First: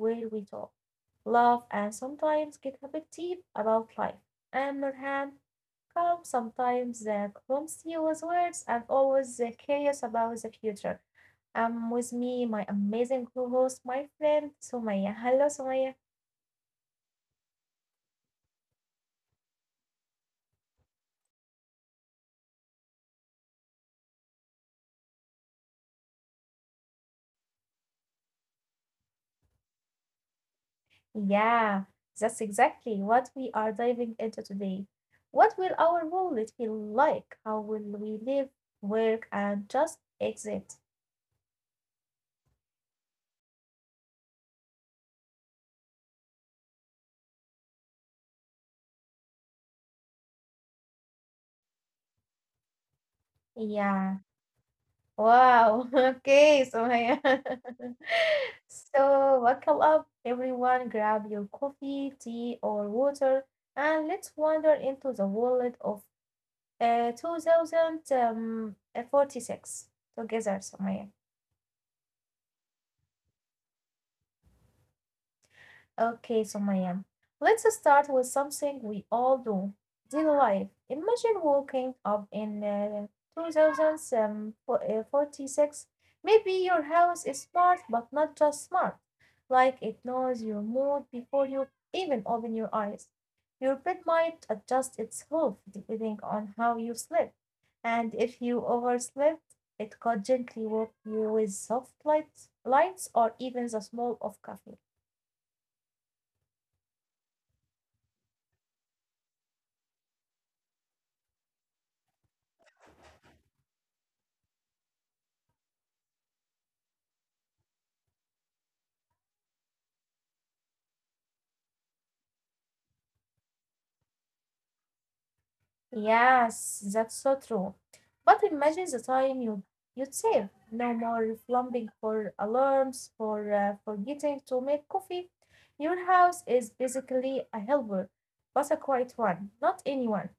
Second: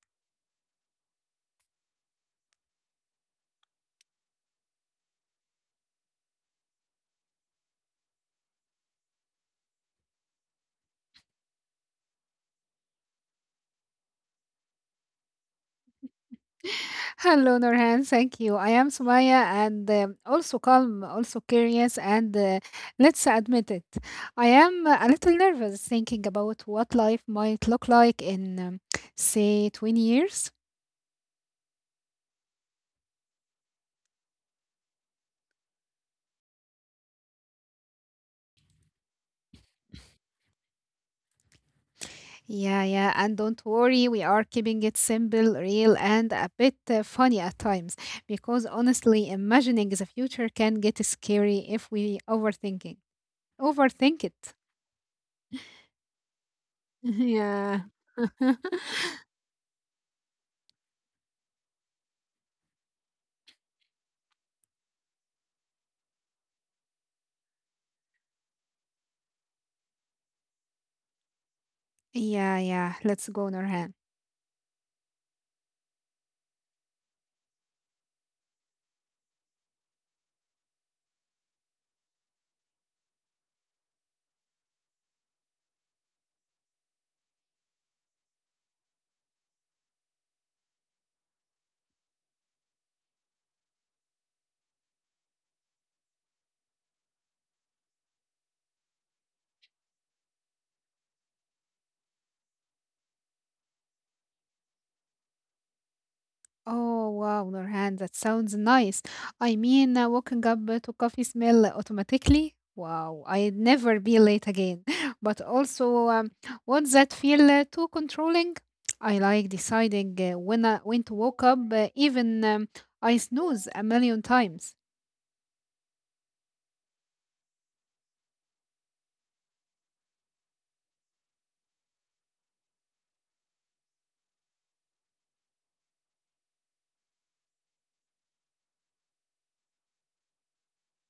where we talk, laugh, and sometimes get a bit deep about life. I am Nurhan, calm sometimes, clumsy with words, and always curious about the future. With me, my amazing co-host, my friend Sumaya. Hello, Sumaya. Hello, Nurhan. Thank you. I am Sumaya and also calm, also curious, and let's admit it, I am a little nervous thinking about what life might look like in, say, 20 years. Yeah, that's exactly what we are diving into today. What will our wallet feel like? How will we live, work, and just exist? Yeah, yeah. And don't worry, we are keeping it simple, real, and a bit funny at times because honestly, imagining the future can get scary if we overthink it. Yeah. Wow. Okay, Sumaya. Yeah. So buckle up, everyone. Grab your coffee, tea, or water, and let's wander into the world of 2046 together, Sumaya. Yeah, yeah. Let's go, Nurhan. Okay, Sumayam. Let's start with something we all do. Daily life. Imagine waking up in 46. Maybe your house is smart, but not just smart. Like, it knows your mood before you even open your eyes. Your bed might adjust itself depending on how you slept. And if you overslept, it could gently wake you with soft lights or even the smell of coffee. Oh wow, Nurhan, that sounds nice. I mean, waking up to coffee smell automatically. Wow, I'd never be late again. But also, what's that feel too controlling? I like deciding when to wake up, even I snooze a million times. Yes, that's so true. But imagine the time you'd save. No more plumbing for alarms, for forgetting to make coffee. Your house is basically a helper, but a quiet one, not anyone.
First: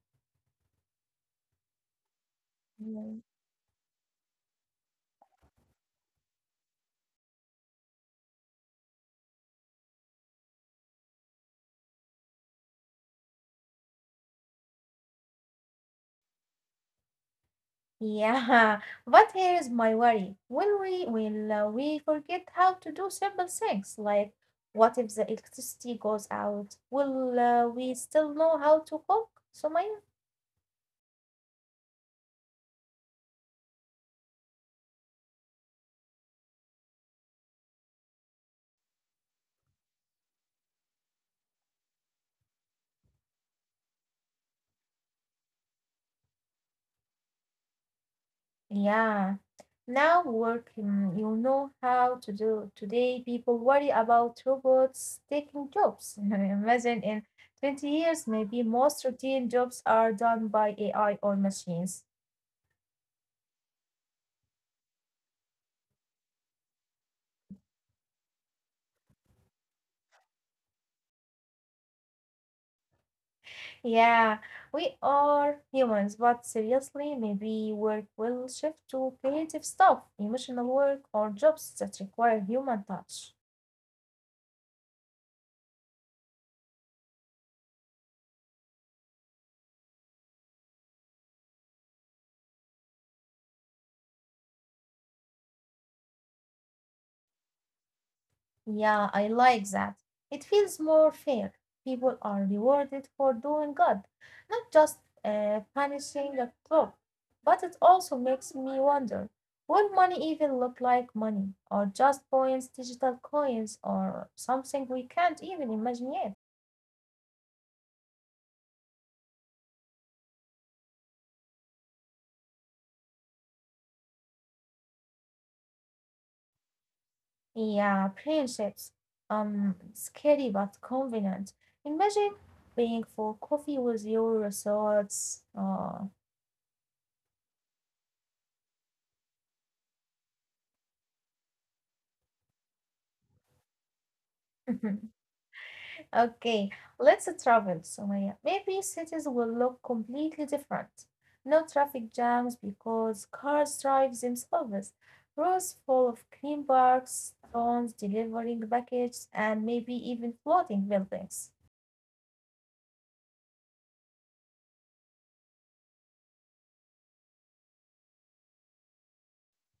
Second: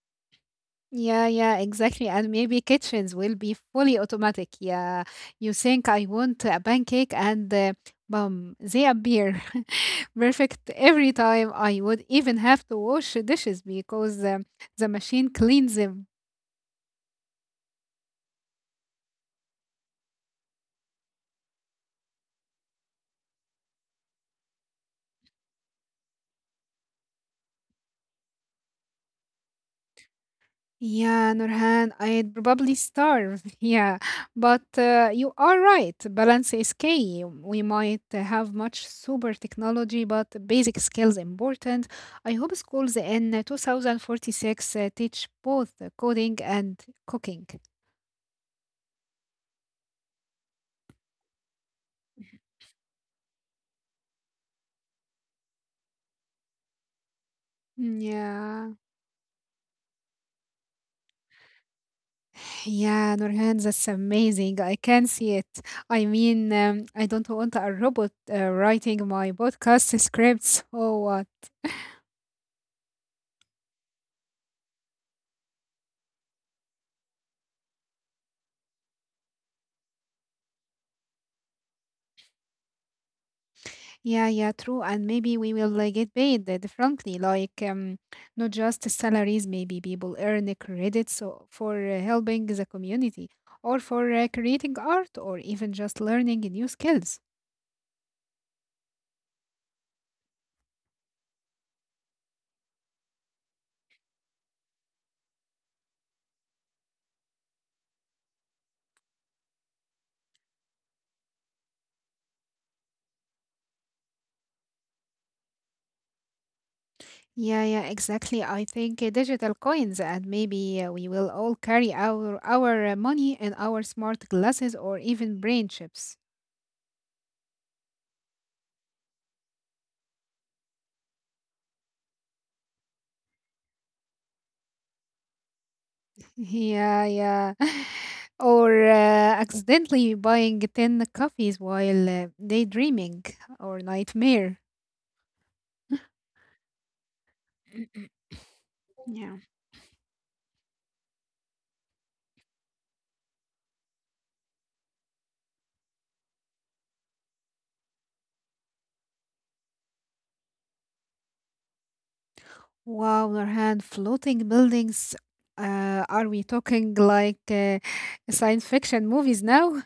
Yeah, yeah, exactly. And maybe kitchens Mm, will be fully automatic. Yeah, you think I want a pancake and boom, they appear perfect every time. I would even have to wash dishes because the machine cleans them. yeah, but here is my worry. Will we forget how to do simple things, like what if the electricity goes out? Will we still know how to cook, Sumaya? Yeah, Nurhan, I'd probably starve. Yeah, but you are right. Balance is key. We might have much super technology, but basic skills important. I hope schools in 2046 teach both coding and cooking. Yeah. Now work, you know how to do. Today, people worry about robots taking jobs. Imagine in 20 Mm, years, maybe yeah, most routine jobs are done by AI or machines. yeah, Nurhan, that's amazing. I can see it. I mean, I don't want a robot writing my podcast scripts. Oh, Yeah, we are humans, but seriously, maybe work will shift to creative stuff, emotional work, or jobs that require human touch. yeah, yeah, true. And maybe we will like, get paid differently, not just salaries. Maybe people earn credits for helping the community, or for creating art, or even just learning new skills. Yeah, I like that. It feels more fair. People are rewarded for doing good, not just punishing a club. But it also makes me wonder, will money even look like money, or just coins, digital coins, or something we can't even imagine yet? Yeah, yeah, exactly. I think digital coins, and maybe we will all carry our money in our smart glasses or even brain chips. Yeah, friendships. Scary but convenient. Imagine paying for coffee with your thoughts. Yeah, yeah. Or accidentally buying 10 coffees while daydreaming or nightmare. Okay, let's travel, Sumaya. Maybe cities will Yeah. look completely different. No traffic jams because cars drive themselves. Roads full of clean parks, drones delivering packages, and maybe even floating buildings. Wow, Nurhan, floating buildings. Are we talking like science fiction movies now?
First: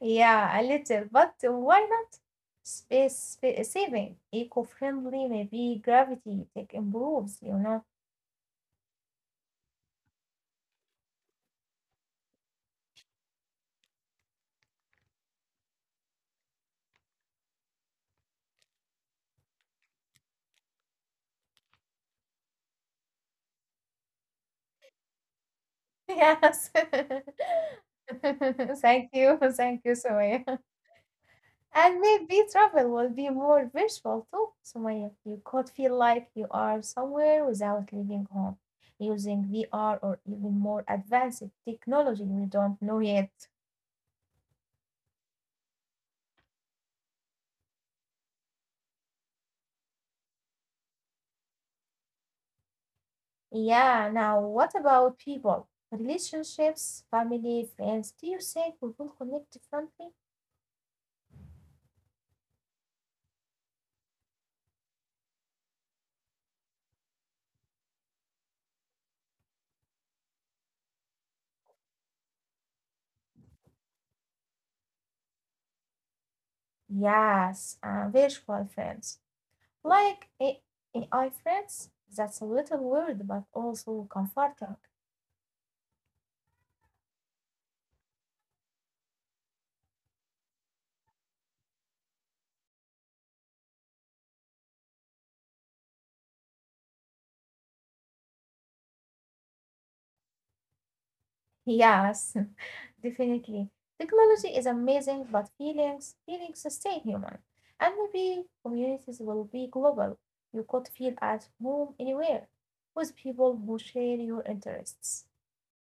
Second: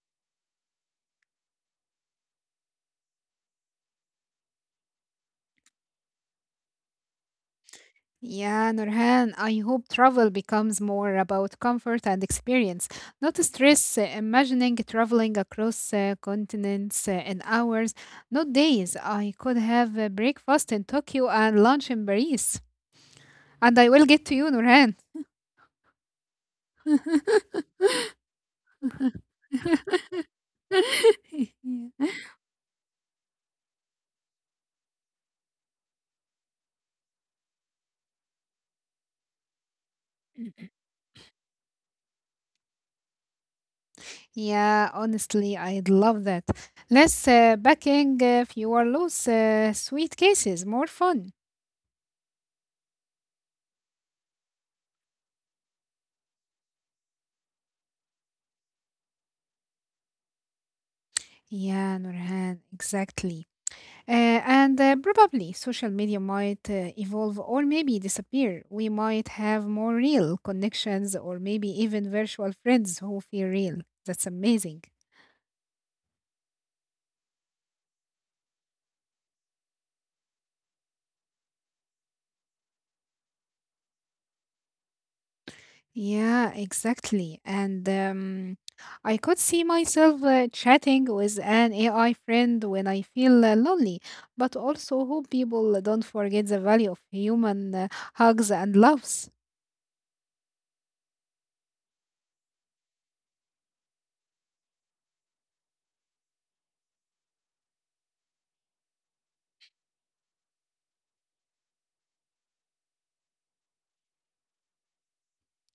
Yeah, a little, but why not? Space saving, eco-friendly, maybe gravity tech improves, you know. Yeah, Nurhan, I hope travel becomes more about comfort and experience, not stress. Imagining traveling across continents in hours, not days. I could have a breakfast in Tokyo and lunch in Paris. And I will get to you, Nurhan. Yes. Thank you. Thank you, Sumaya. And maybe travel will be more virtual too, Sumaya. You could feel like you are somewhere without leaving home, using VR or even more advanced technology we don't know yet. Yeah, honestly, I'd love that. Less packing, fewer loose sweet cases, more fun. Yeah, now what about people? Relationships, family, friends. Do you think we will connect differently? Yeah, Nurhan, exactly. Uh, and Probably social media might evolve or maybe disappear. We might have more real connections or maybe even virtual friends who feel real. That's amazing. Yes, virtual friends. Like, AI friends. That's a little weird but also comforting. Yeah, exactly. And I could see myself chatting with an AI friend when I feel lonely, but also hope people don't forget the value of human hugs and loves. Yes, definitely. Technology is amazing, but feelings, feelings stay human. And maybe communities will be global. You could feel at home anywhere with people who share your interests.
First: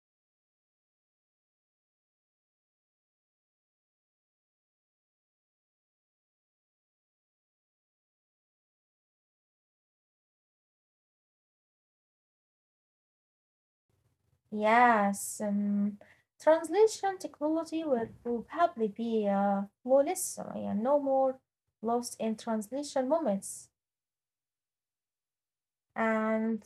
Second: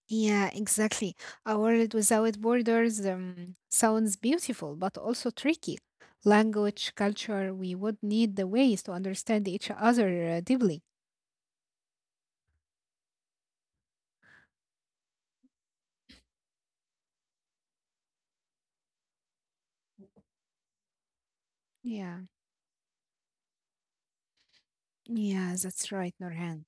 Yeah, exactly. A world without borders sounds beautiful, but also tricky. Language, culture, we would need the ways to understand each other deeply. Yes, translation technology will probably be flawless, yeah, no more lost Yeah, in translation moments. yeah, that's right, Nurhan. And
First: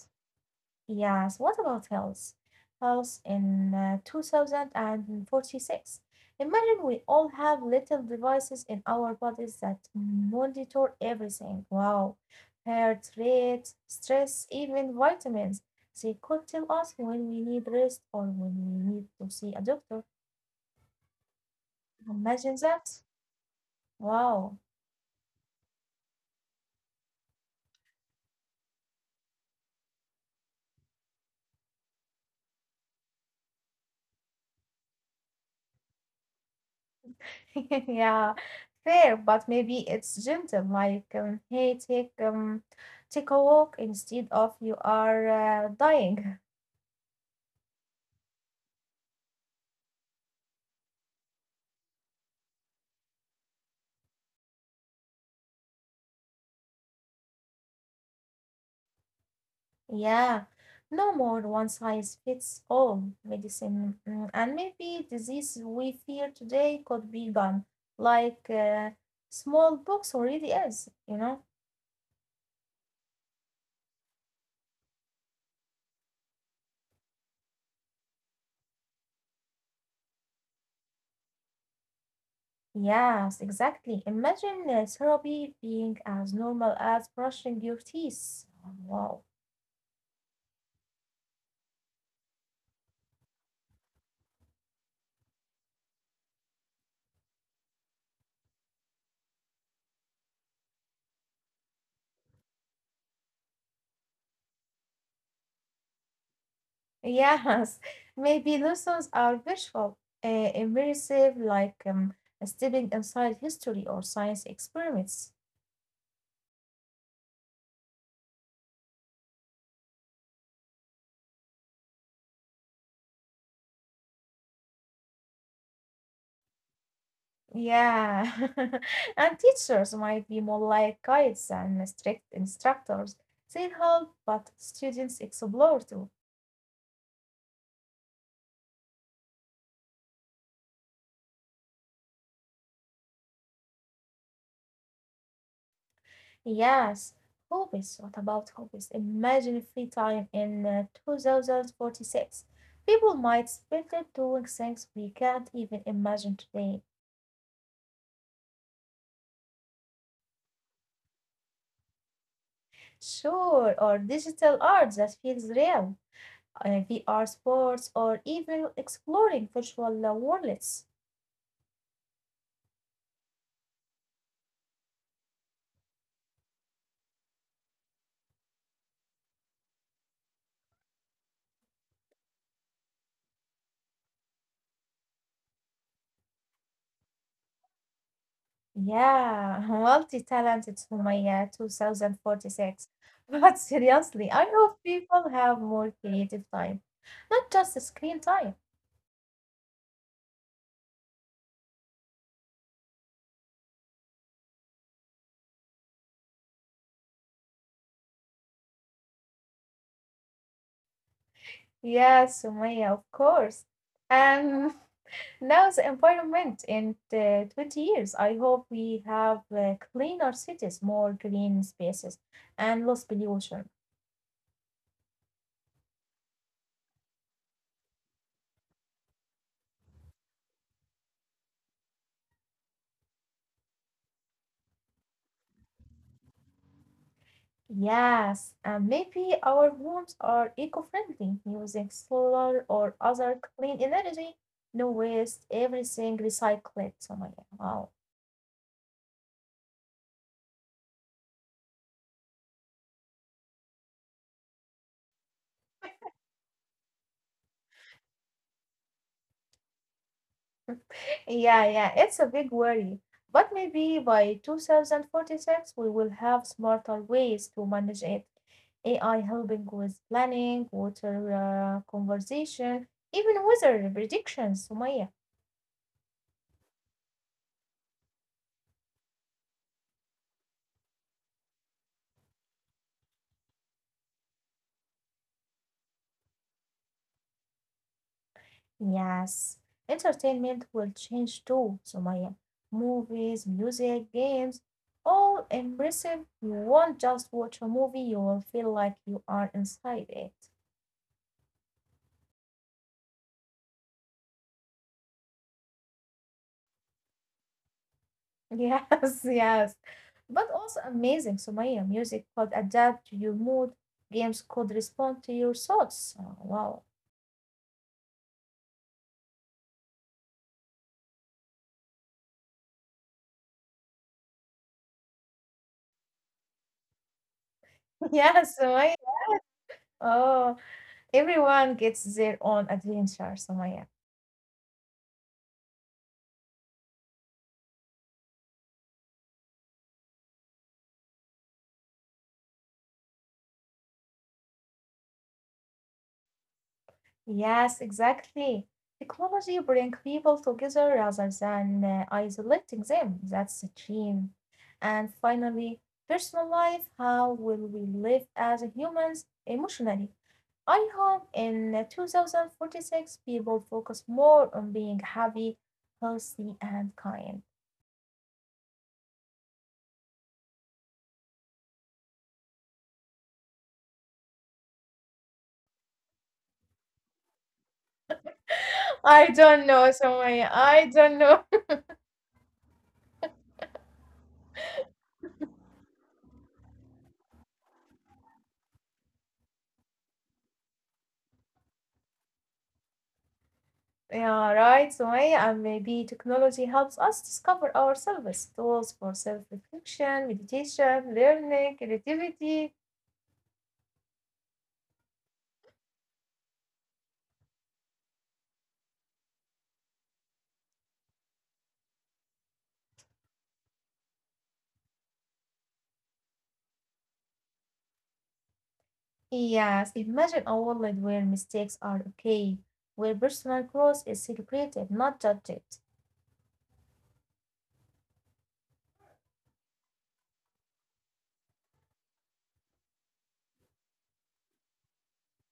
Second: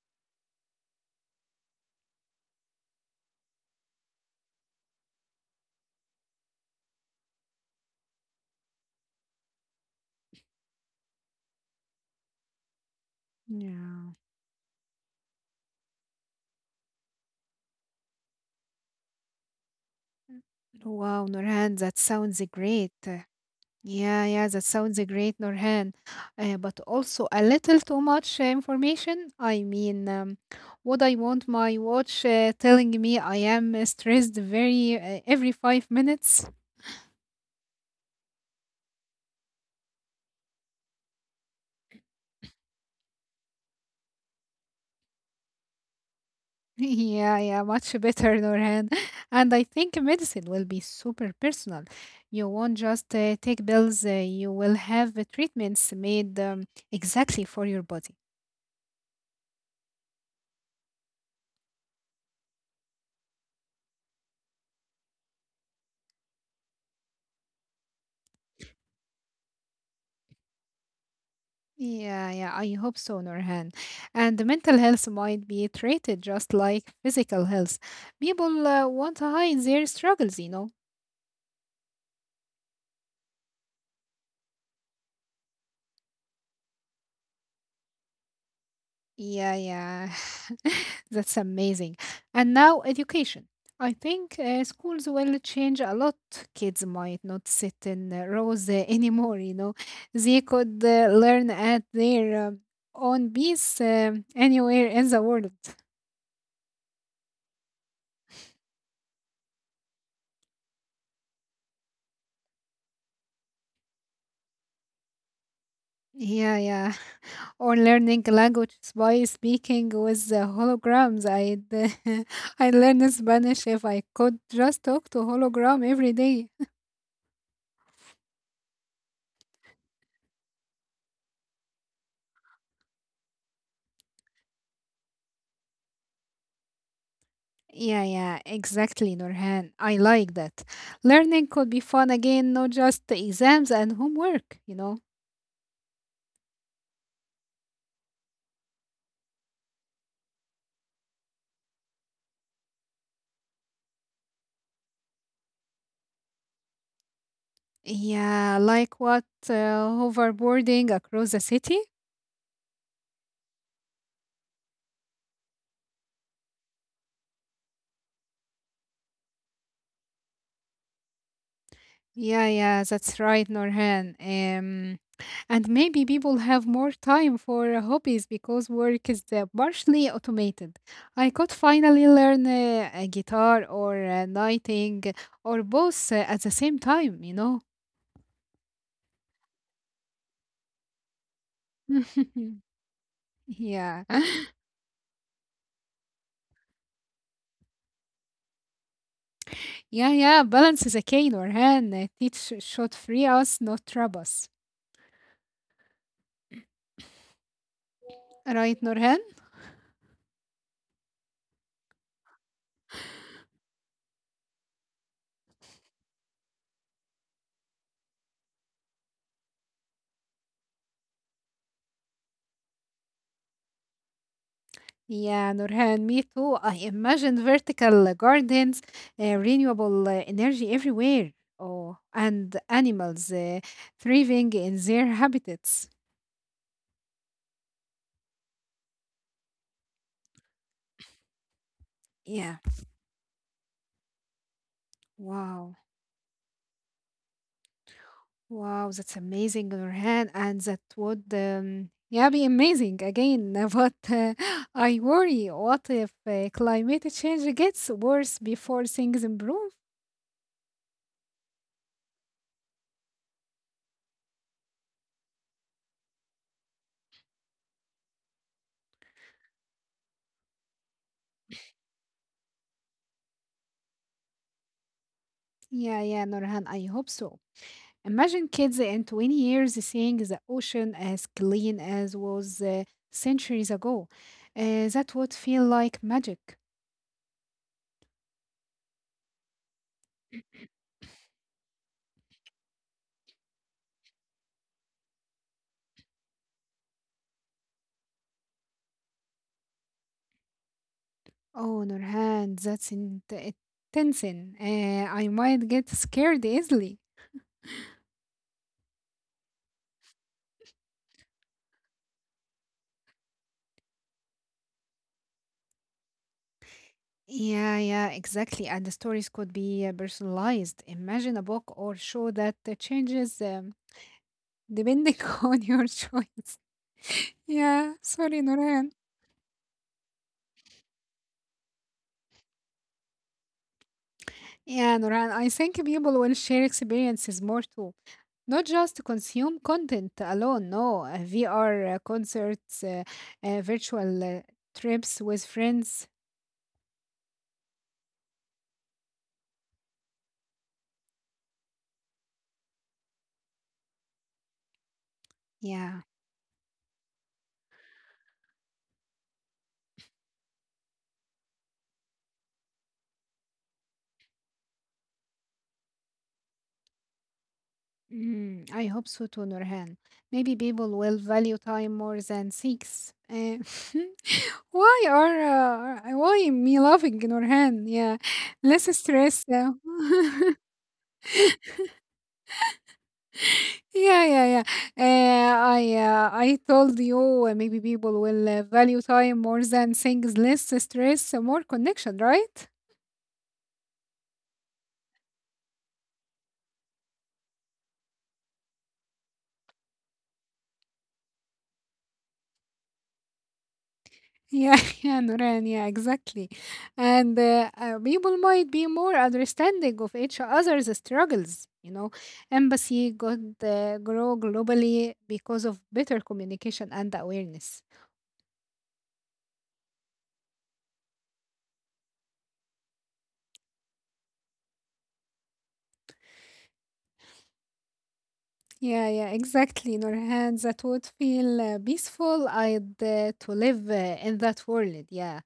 yes, what about health? Health in 2046. Imagine we all have little devices in our bodies that monitor everything. Wow. Heart rate, Yeah. stress, even vitamins. They could tell us when we need rest or when we need to see a doctor. Wow, Nurhan, that sounds Imagine great. that. Yeah, yeah, Wow. that sounds a great, Norhan. But also a little too much information. I mean, would I want my watch telling me I am stressed very every 5 minutes? Yeah, fair, but maybe it's gentle, like, hey, take a walk instead of you are dying. Yeah, yeah, much better, Norhan. And I think medicine will be super personal. You won't just take pills. You will have treatments made exactly for your body. Yeah, no more one size fits all medicine. And maybe disease we fear today could be gone, like smallpox already is, you know? Yeah, yeah, I hope so, Nurhan. And the mental health might be treated just like physical health. People want to hide their struggles, you know. Yes, exactly. Imagine therapy being as normal as brushing your teeth. Wow. Yeah, yeah. That's amazing. And now education. I think schools will change a lot. Kids might not sit in rows anymore, you know. They could learn at their own pace anywhere in the world. Yes, maybe lessons are visual, immersive, like, stepping inside history or science experiments. Yeah, yeah. Or learning languages by speaking with the holograms. I'd I learn Spanish if I could just talk to hologram every day. Yeah, and teachers might be more like guides and strict instructors. They help, but students explore too. Yeah, yeah, exactly, Nurhan. I like that. Learning could be fun again, not just the exams and homework, you know. Yes, hobbies. What about hobbies? Imagine free time in 2046. People might spend it doing things we can't even imagine today. Yeah, like what, hoverboarding across the city? Sure, or digital art that feels real, VR sports, or even exploring virtual worlds. Yeah, yeah, that's right, Norhan. And maybe people have more time for hobbies because work is partially automated. I could finally learn a guitar or knitting or both at the same time, you know? Yeah, multi-talented Sumaya 2046. But Yeah, seriously, I hope people have more creative time, not just screen time. yeah, yeah. Balance is a key, Norhan. Teach should free us, not trap us. Right, Norhan? Yeah, Sumaya, of course. And now the environment in 20 years, I hope we have cleaner cities, more green spaces, and less pollution. Yeah, Nurhan, me too. I imagine vertical gardens, renewable energy everywhere, oh, and animals thriving in their habitats. Yes, and maybe our homes are eco-friendly, using Yeah, solar or other clean energy. No waste, wow, everything recycled. So my wow. wow, that's amazing, Nurhan, and that would yeah be amazing again. But I worry, what if climate change gets worse before things improve? Yeah, yeah, it's a big worry. But maybe by 2046 we will have smarter ways to manage it. AI helping with planning, water conservation, even weather predictions, Sumaya. Yeah, yeah, Nurhan, I hope so. Imagine kids in 20 years seeing the ocean as clean as was centuries ago. That would feel like magic. Yes, entertainment will change too, Sumaya. Movies, music, games, all immersive. You won't just watch a movie, you will feel like you are inside it. Oh, Nurhan, that's intense. I might get scared easily. Yes, yes. But also amazing, Sumaya. Music could adapt to your mood, games could respond to your thoughts. Oh, wow. Yeah, yeah, exactly. And the stories could be personalized. Imagine a book or show that changes depending on your choice. Yeah, sorry, Yes, Sumaya. Nurhan. Oh, everyone gets their own adventure, Sumaya. Yeah, Nurhan, I think people will share experiences more too. Not just consume content alone, no. VR concerts, virtual trips with friends. Yes, exactly. Technology brings people together rather than isolating them. That's the dream. And finally, Yeah, personal life. How will we live as humans emotionally? I hope in 2046 people focus more on being happy, healthy, and kind. mm, I hope so too, Nurhan. Maybe people will value time more than sex. Why are why am I laughing, Nurhan? Yeah, less I stress. don't know, Somaya. I don't know. Yeah, yeah, yeah. I told you maybe people will value time more than things, less stress, more connection, right? Yeah, right, Sumaya, and maybe technology helps us discover ourselves, tools for self-reflection, meditation, learning, creativity. Yeah, yeah, Nuran, yeah, exactly. And people might be more understanding of each other's struggles. You know, empathy could grow globally because of better communication and awareness. Yes, imagine a world where mistakes are okay, where personal growth is celebrated, not judged. Yeah, yeah, exactly, Nurhan. That would feel peaceful. I'd to live in that world. Yeah,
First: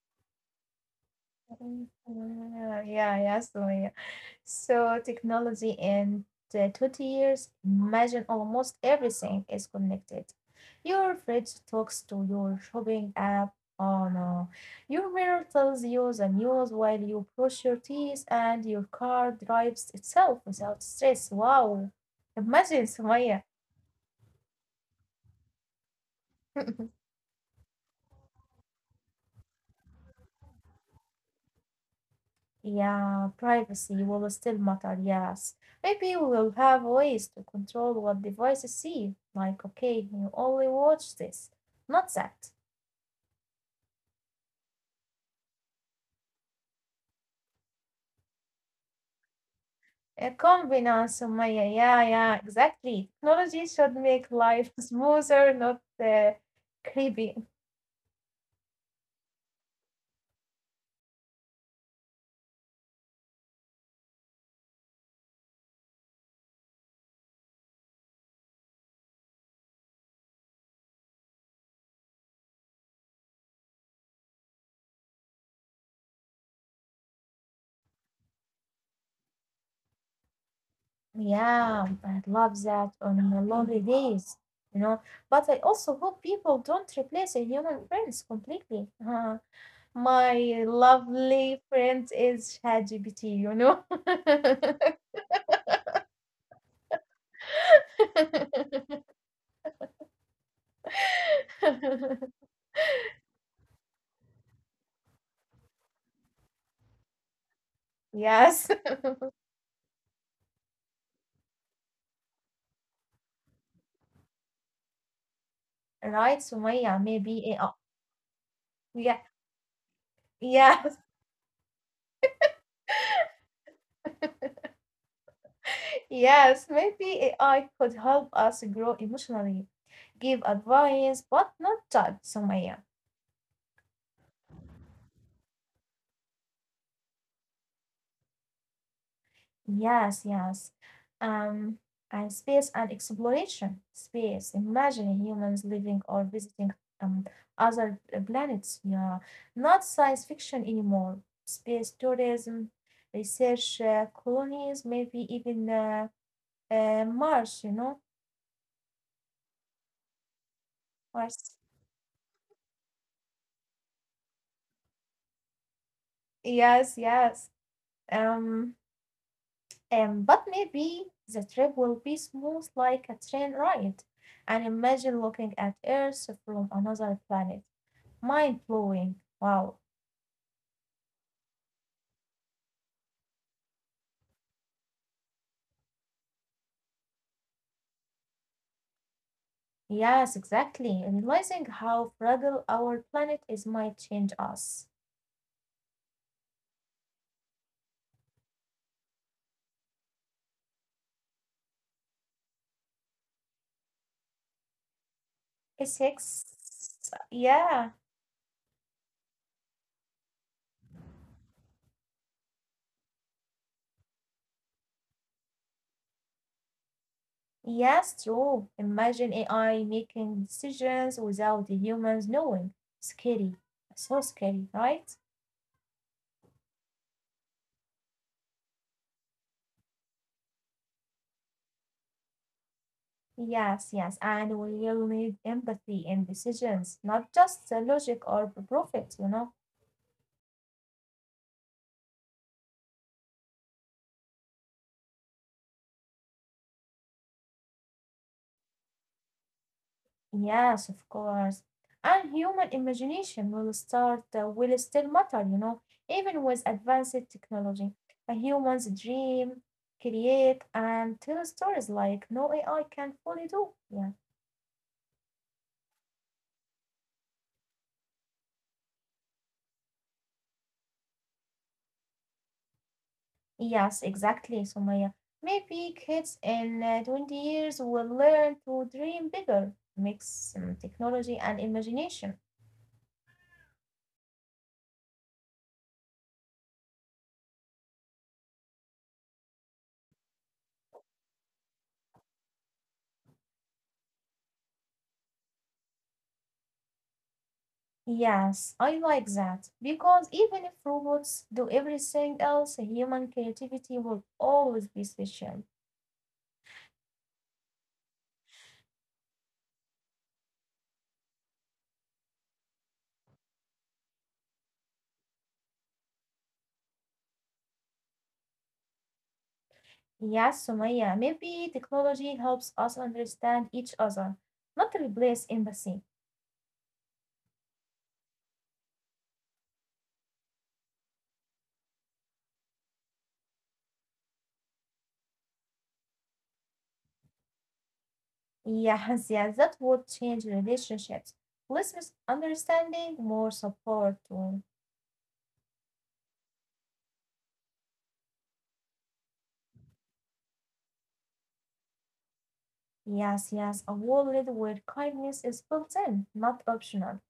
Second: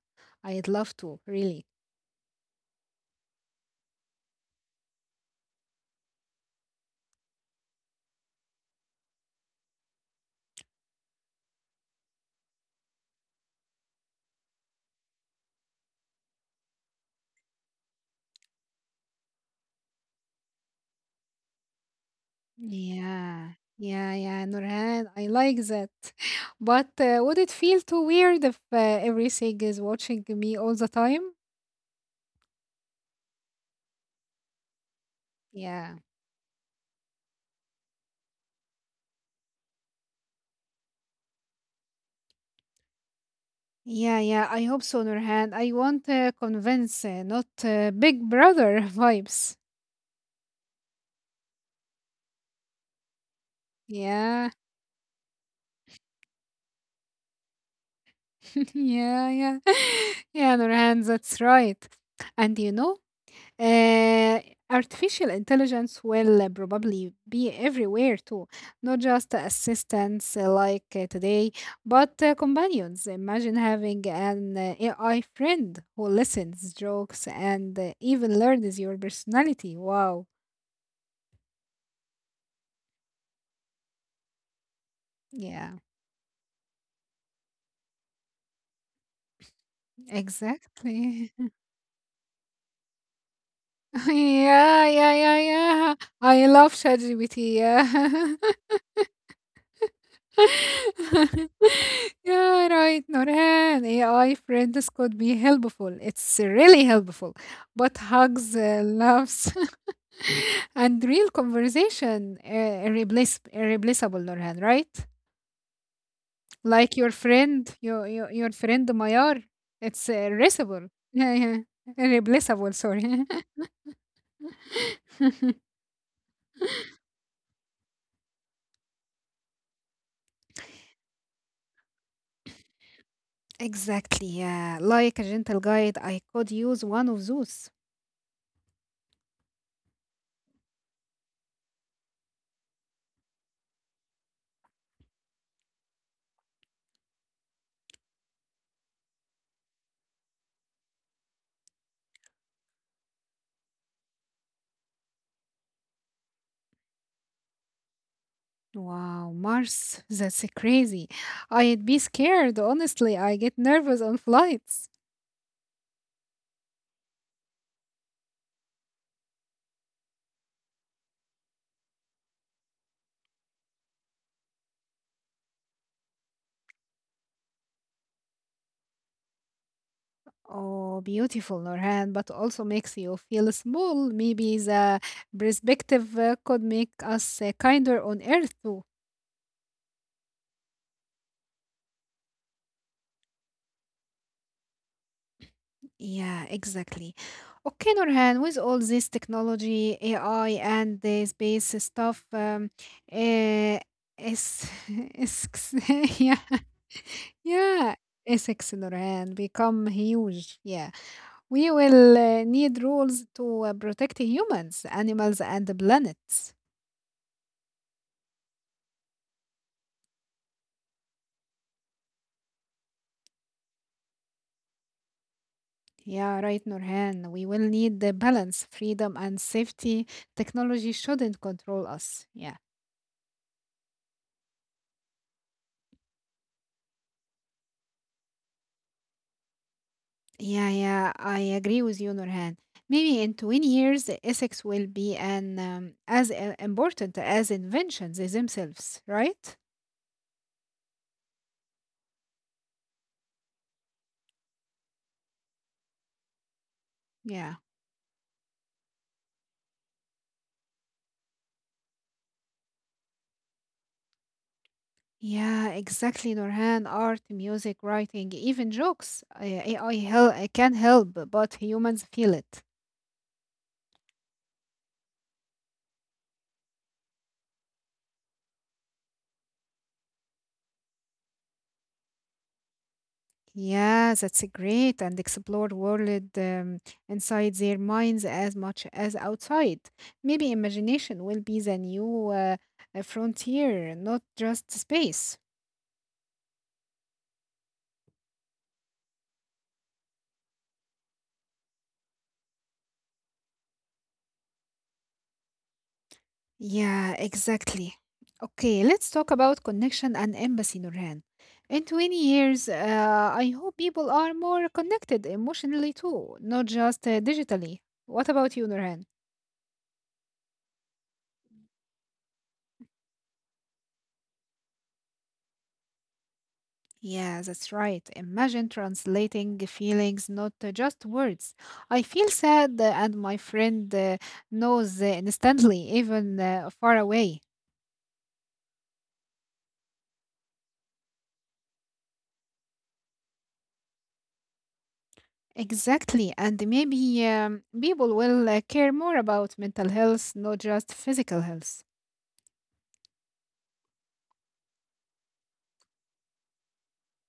I'd love to, really. Mm, yeah, so, yeah, Sumaya. So technology in the 20 years, imagine almost everything is connected. Your fridge talks to your shopping app. Oh no. Your mirror tells you the news while you brush your teeth, and your car drives itself without stress. Wow. Imagine, Sumaya. Yeah, yeah, yeah, Nurhan, I like that. But would it feel too weird if everything is watching me all the time? Yeah, privacy will still matter, yes. Yeah, Maybe we will have ways to control what devices see. Like, okay, you only watch this, not that. yeah, yeah, I hope so, Nurhan. I want convince, not Big Brother vibes. A convenience, Sumaya. Yeah, yeah, yeah, exactly. Technology should make Yeah, life smoother, not creepy. yeah, yeah, yeah, Nurhan, that's right. And you know, Uh, artificial intelligence will probably be everywhere too, not just assistants like today, but companions. Imagine having an AI friend who listens, jokes, and even learns your personality. Wow. Yeah, I love that on the lonely days, you know. But I Yeah, also hope people don't replace their human friends completely. My exactly. lovely friend is ChatGPT, you know. Yeah, yeah, yeah, yeah. I love ChatGPT. Yeah. Yeah, right, Norhan. AI friends could be helpful. It's really helpful. But hugs, Yes, laughs, and real conversation irreplaceable, Norhan, right? right, Like Sumaya, your maybe. friend, AI. Your friend Yeah, Mayar. It's yeah. irreplaceable. Yeah, yeah. Irreplaceable, sorry. Yes, maybe AI could help us grow emotionally, give advice, but not judge, Sumaya. Exactly, yeah. Like a gentle guide, I could use one of those. Yes, yes. Um, and space and exploration. Space. Imagine humans living or visiting um other planets. Yeah, not science fiction anymore. Space tourism, research colonies, maybe even Mars. You know, Wow, Mars, that's crazy. Mars. I'd be scared, honestly. I get nervous on flights. Yes, yes. Um. But maybe the trip will be smooth like a train ride. And imagine looking at Earth from another planet. Mind blowing. Wow. Oh, beautiful, Norhan, but also makes you feel small. Maybe the perspective could make us kinder on Earth too. Yes, exactly. Realizing how fragile our planet is might change us. Yeah, exactly. Okay, Norhan, with all this technology, AI, and the space stuff, uh, it's, it's, yeah, Ethics. yeah, Yeah. Essex Norhan become huge. Yeah. We will need rules to protect humans, animals, and the planets. Yes, true. Imagine AI making decisions without the humans knowing. Scary. So scary, right? Yeah, right, Nurhan. We will need the balance, freedom, and safety. Technology shouldn't control us. Yeah. Yes, yes, and we'll need empathy in decisions, not just the logic or the profit, you know. Yeah, yeah, I agree with you, Nurhan. Maybe in 20 years, ethics will be an, as important as inventions themselves, right? Yes, of course. And human imagination will will still matter, you know, even with advanced Yeah. technology. A human's dream, create, and tell stories like no AI can fully do. Yeah. Yeah, exactly, Nurhan. Art, music, writing, even jokes. AI can help, but humans feel it. Yes, exactly, Sumaya. Maybe kids in 20 years will learn to dream bigger, mix technology and imagination. Yeah, that's a great and explore world inside their minds as much as outside. Maybe imagination will be the new frontier, not just space. Yes, I like that, because even if robots do everything else, human creativity will always be special. Yeah, exactly. Okay, let's talk about connection and empathy, Nurhan. In 20 years, I hope people are more connected emotionally too, not just digitally. What about you, Nurhan? Yes, Sumaya, maybe technology helps us understand each other, not replace empathy. Yeah, that's right. Imagine translating feelings, not just words. I feel sad, and my friend knows instantly, even far away. Yes, yes, that would change relationships. Less misunderstanding, more support too. Exactly. And maybe people will care more about mental health, not just physical health. Yes, yes, a world where kindness is built in, not optional.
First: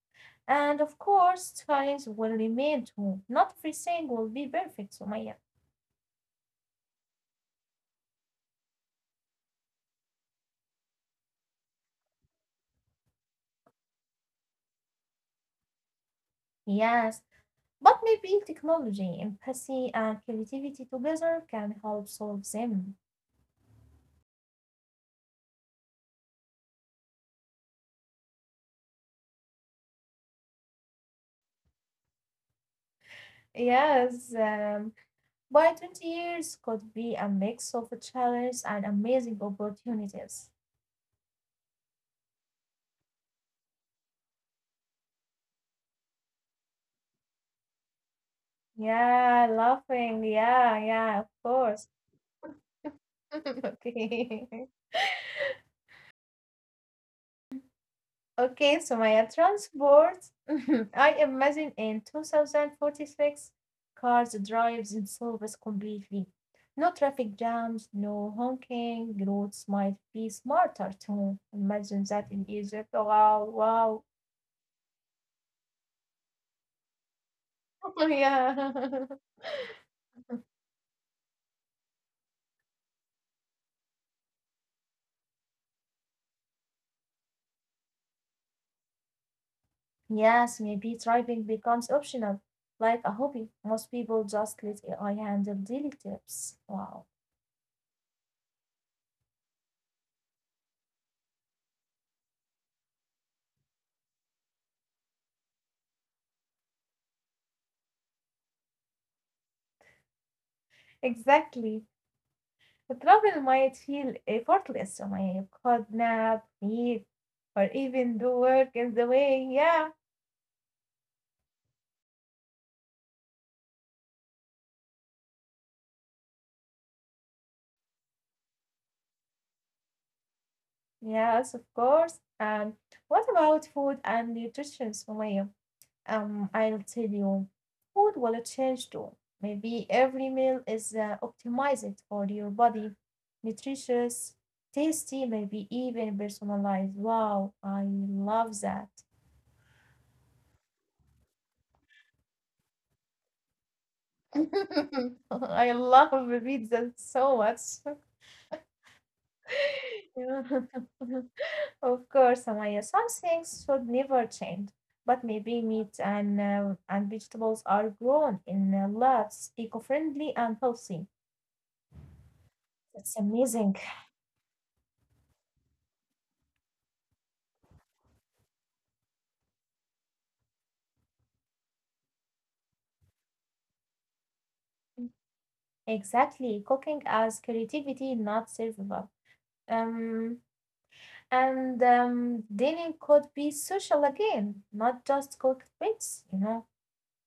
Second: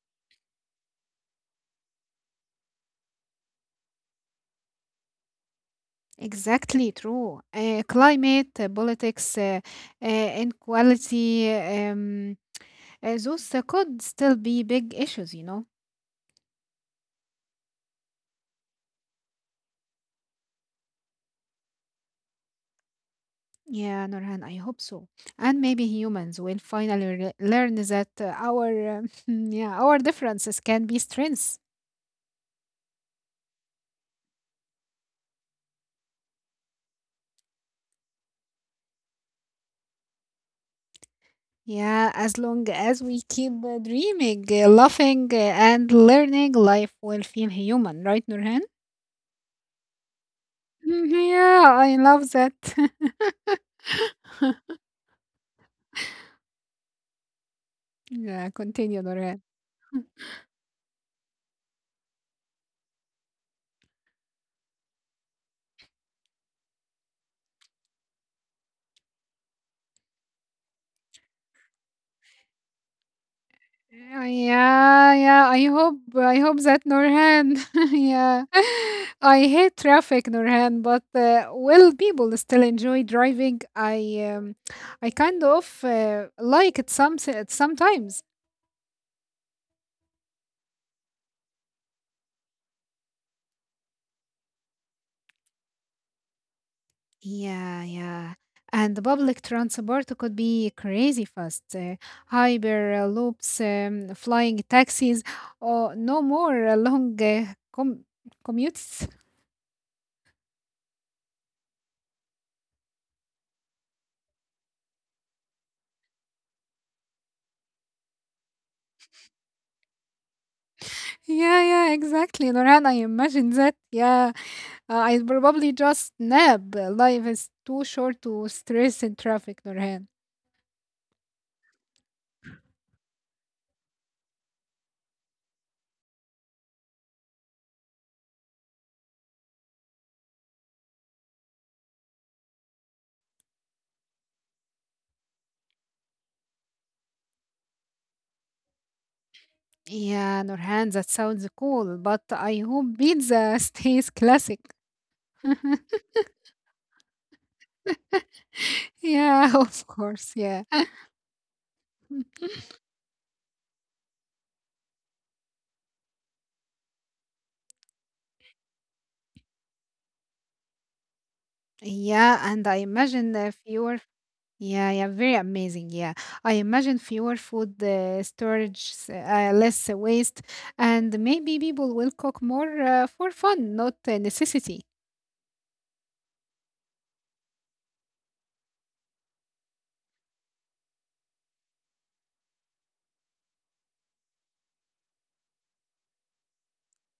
And of course, science will remain too. Not everything will be perfect, Sumaya. Exactly true. Climate, politics, inequality, those could still be big issues, you know. Yes, but maybe technology, empathy, and creativity together can help solve them. Yeah, Nurhan, I hope so. And maybe humans will finally learn that our yeah, our differences can be strengths. Yes, by 20 years could be a mix of challenges and amazing opportunities. Yeah, as long as we keep dreaming, laughing, and learning, life will feel human, right, Nurhan? Yeah, laughing. Yeah, Mm, yeah, of yeah, course. I love that. Okay. Yeah, Okay, so continue, Sumaya Nurhan. Transport. I imagine in 2046, cars drive themselves completely. No traffic jams, no honking, roads might be smarter too. Imagine that in Egypt. Oh, wow, wow. Yeah, yeah. I hope that Norhan. Yeah. Yeah. I hate traffic, Norhan, but will people still enjoy driving? Um, I kind of like it sometimes. Yes, maybe driving becomes optional, like a hobby. Most people just let AI handle daily tips. Wow. Yeah, yeah. And the public transport could be crazy fast. Hyper loops, flying taxis, or no more long commutes. Exactly. The travel might feel effortless, Sumaya. You could nap, read, or even do work in the way. Yeah, Yeah, yeah, exactly, Loran. I imagine that. Yeah, I'd probably just nap. Life is too short to stress in traffic, Norhan. yes, of course. What about food and nutrition, Sumaya? I'll tell you, food will change too. Maybe every meal is optimized for your body, nutritious, tasty, maybe even personalized. Wow, I love that. Yeah, Norhan, that sounds cool, but I hope pizza stays classic. I love pizza so much. Yeah, of course, Yeah, yeah. of course, Samaya, some things should never change, but maybe meat and vegetables are grown in labs, eco-friendly and healthy. Yeah, and I That's imagine amazing. fewer. Yeah, yeah, very amazing. Yeah, I imagine fewer food storage, less waste, and maybe people will cook more for fun, not necessity. Exactly, cooking as creativity, not survival. Um, and dining could be social again, not just cooked meals, you know.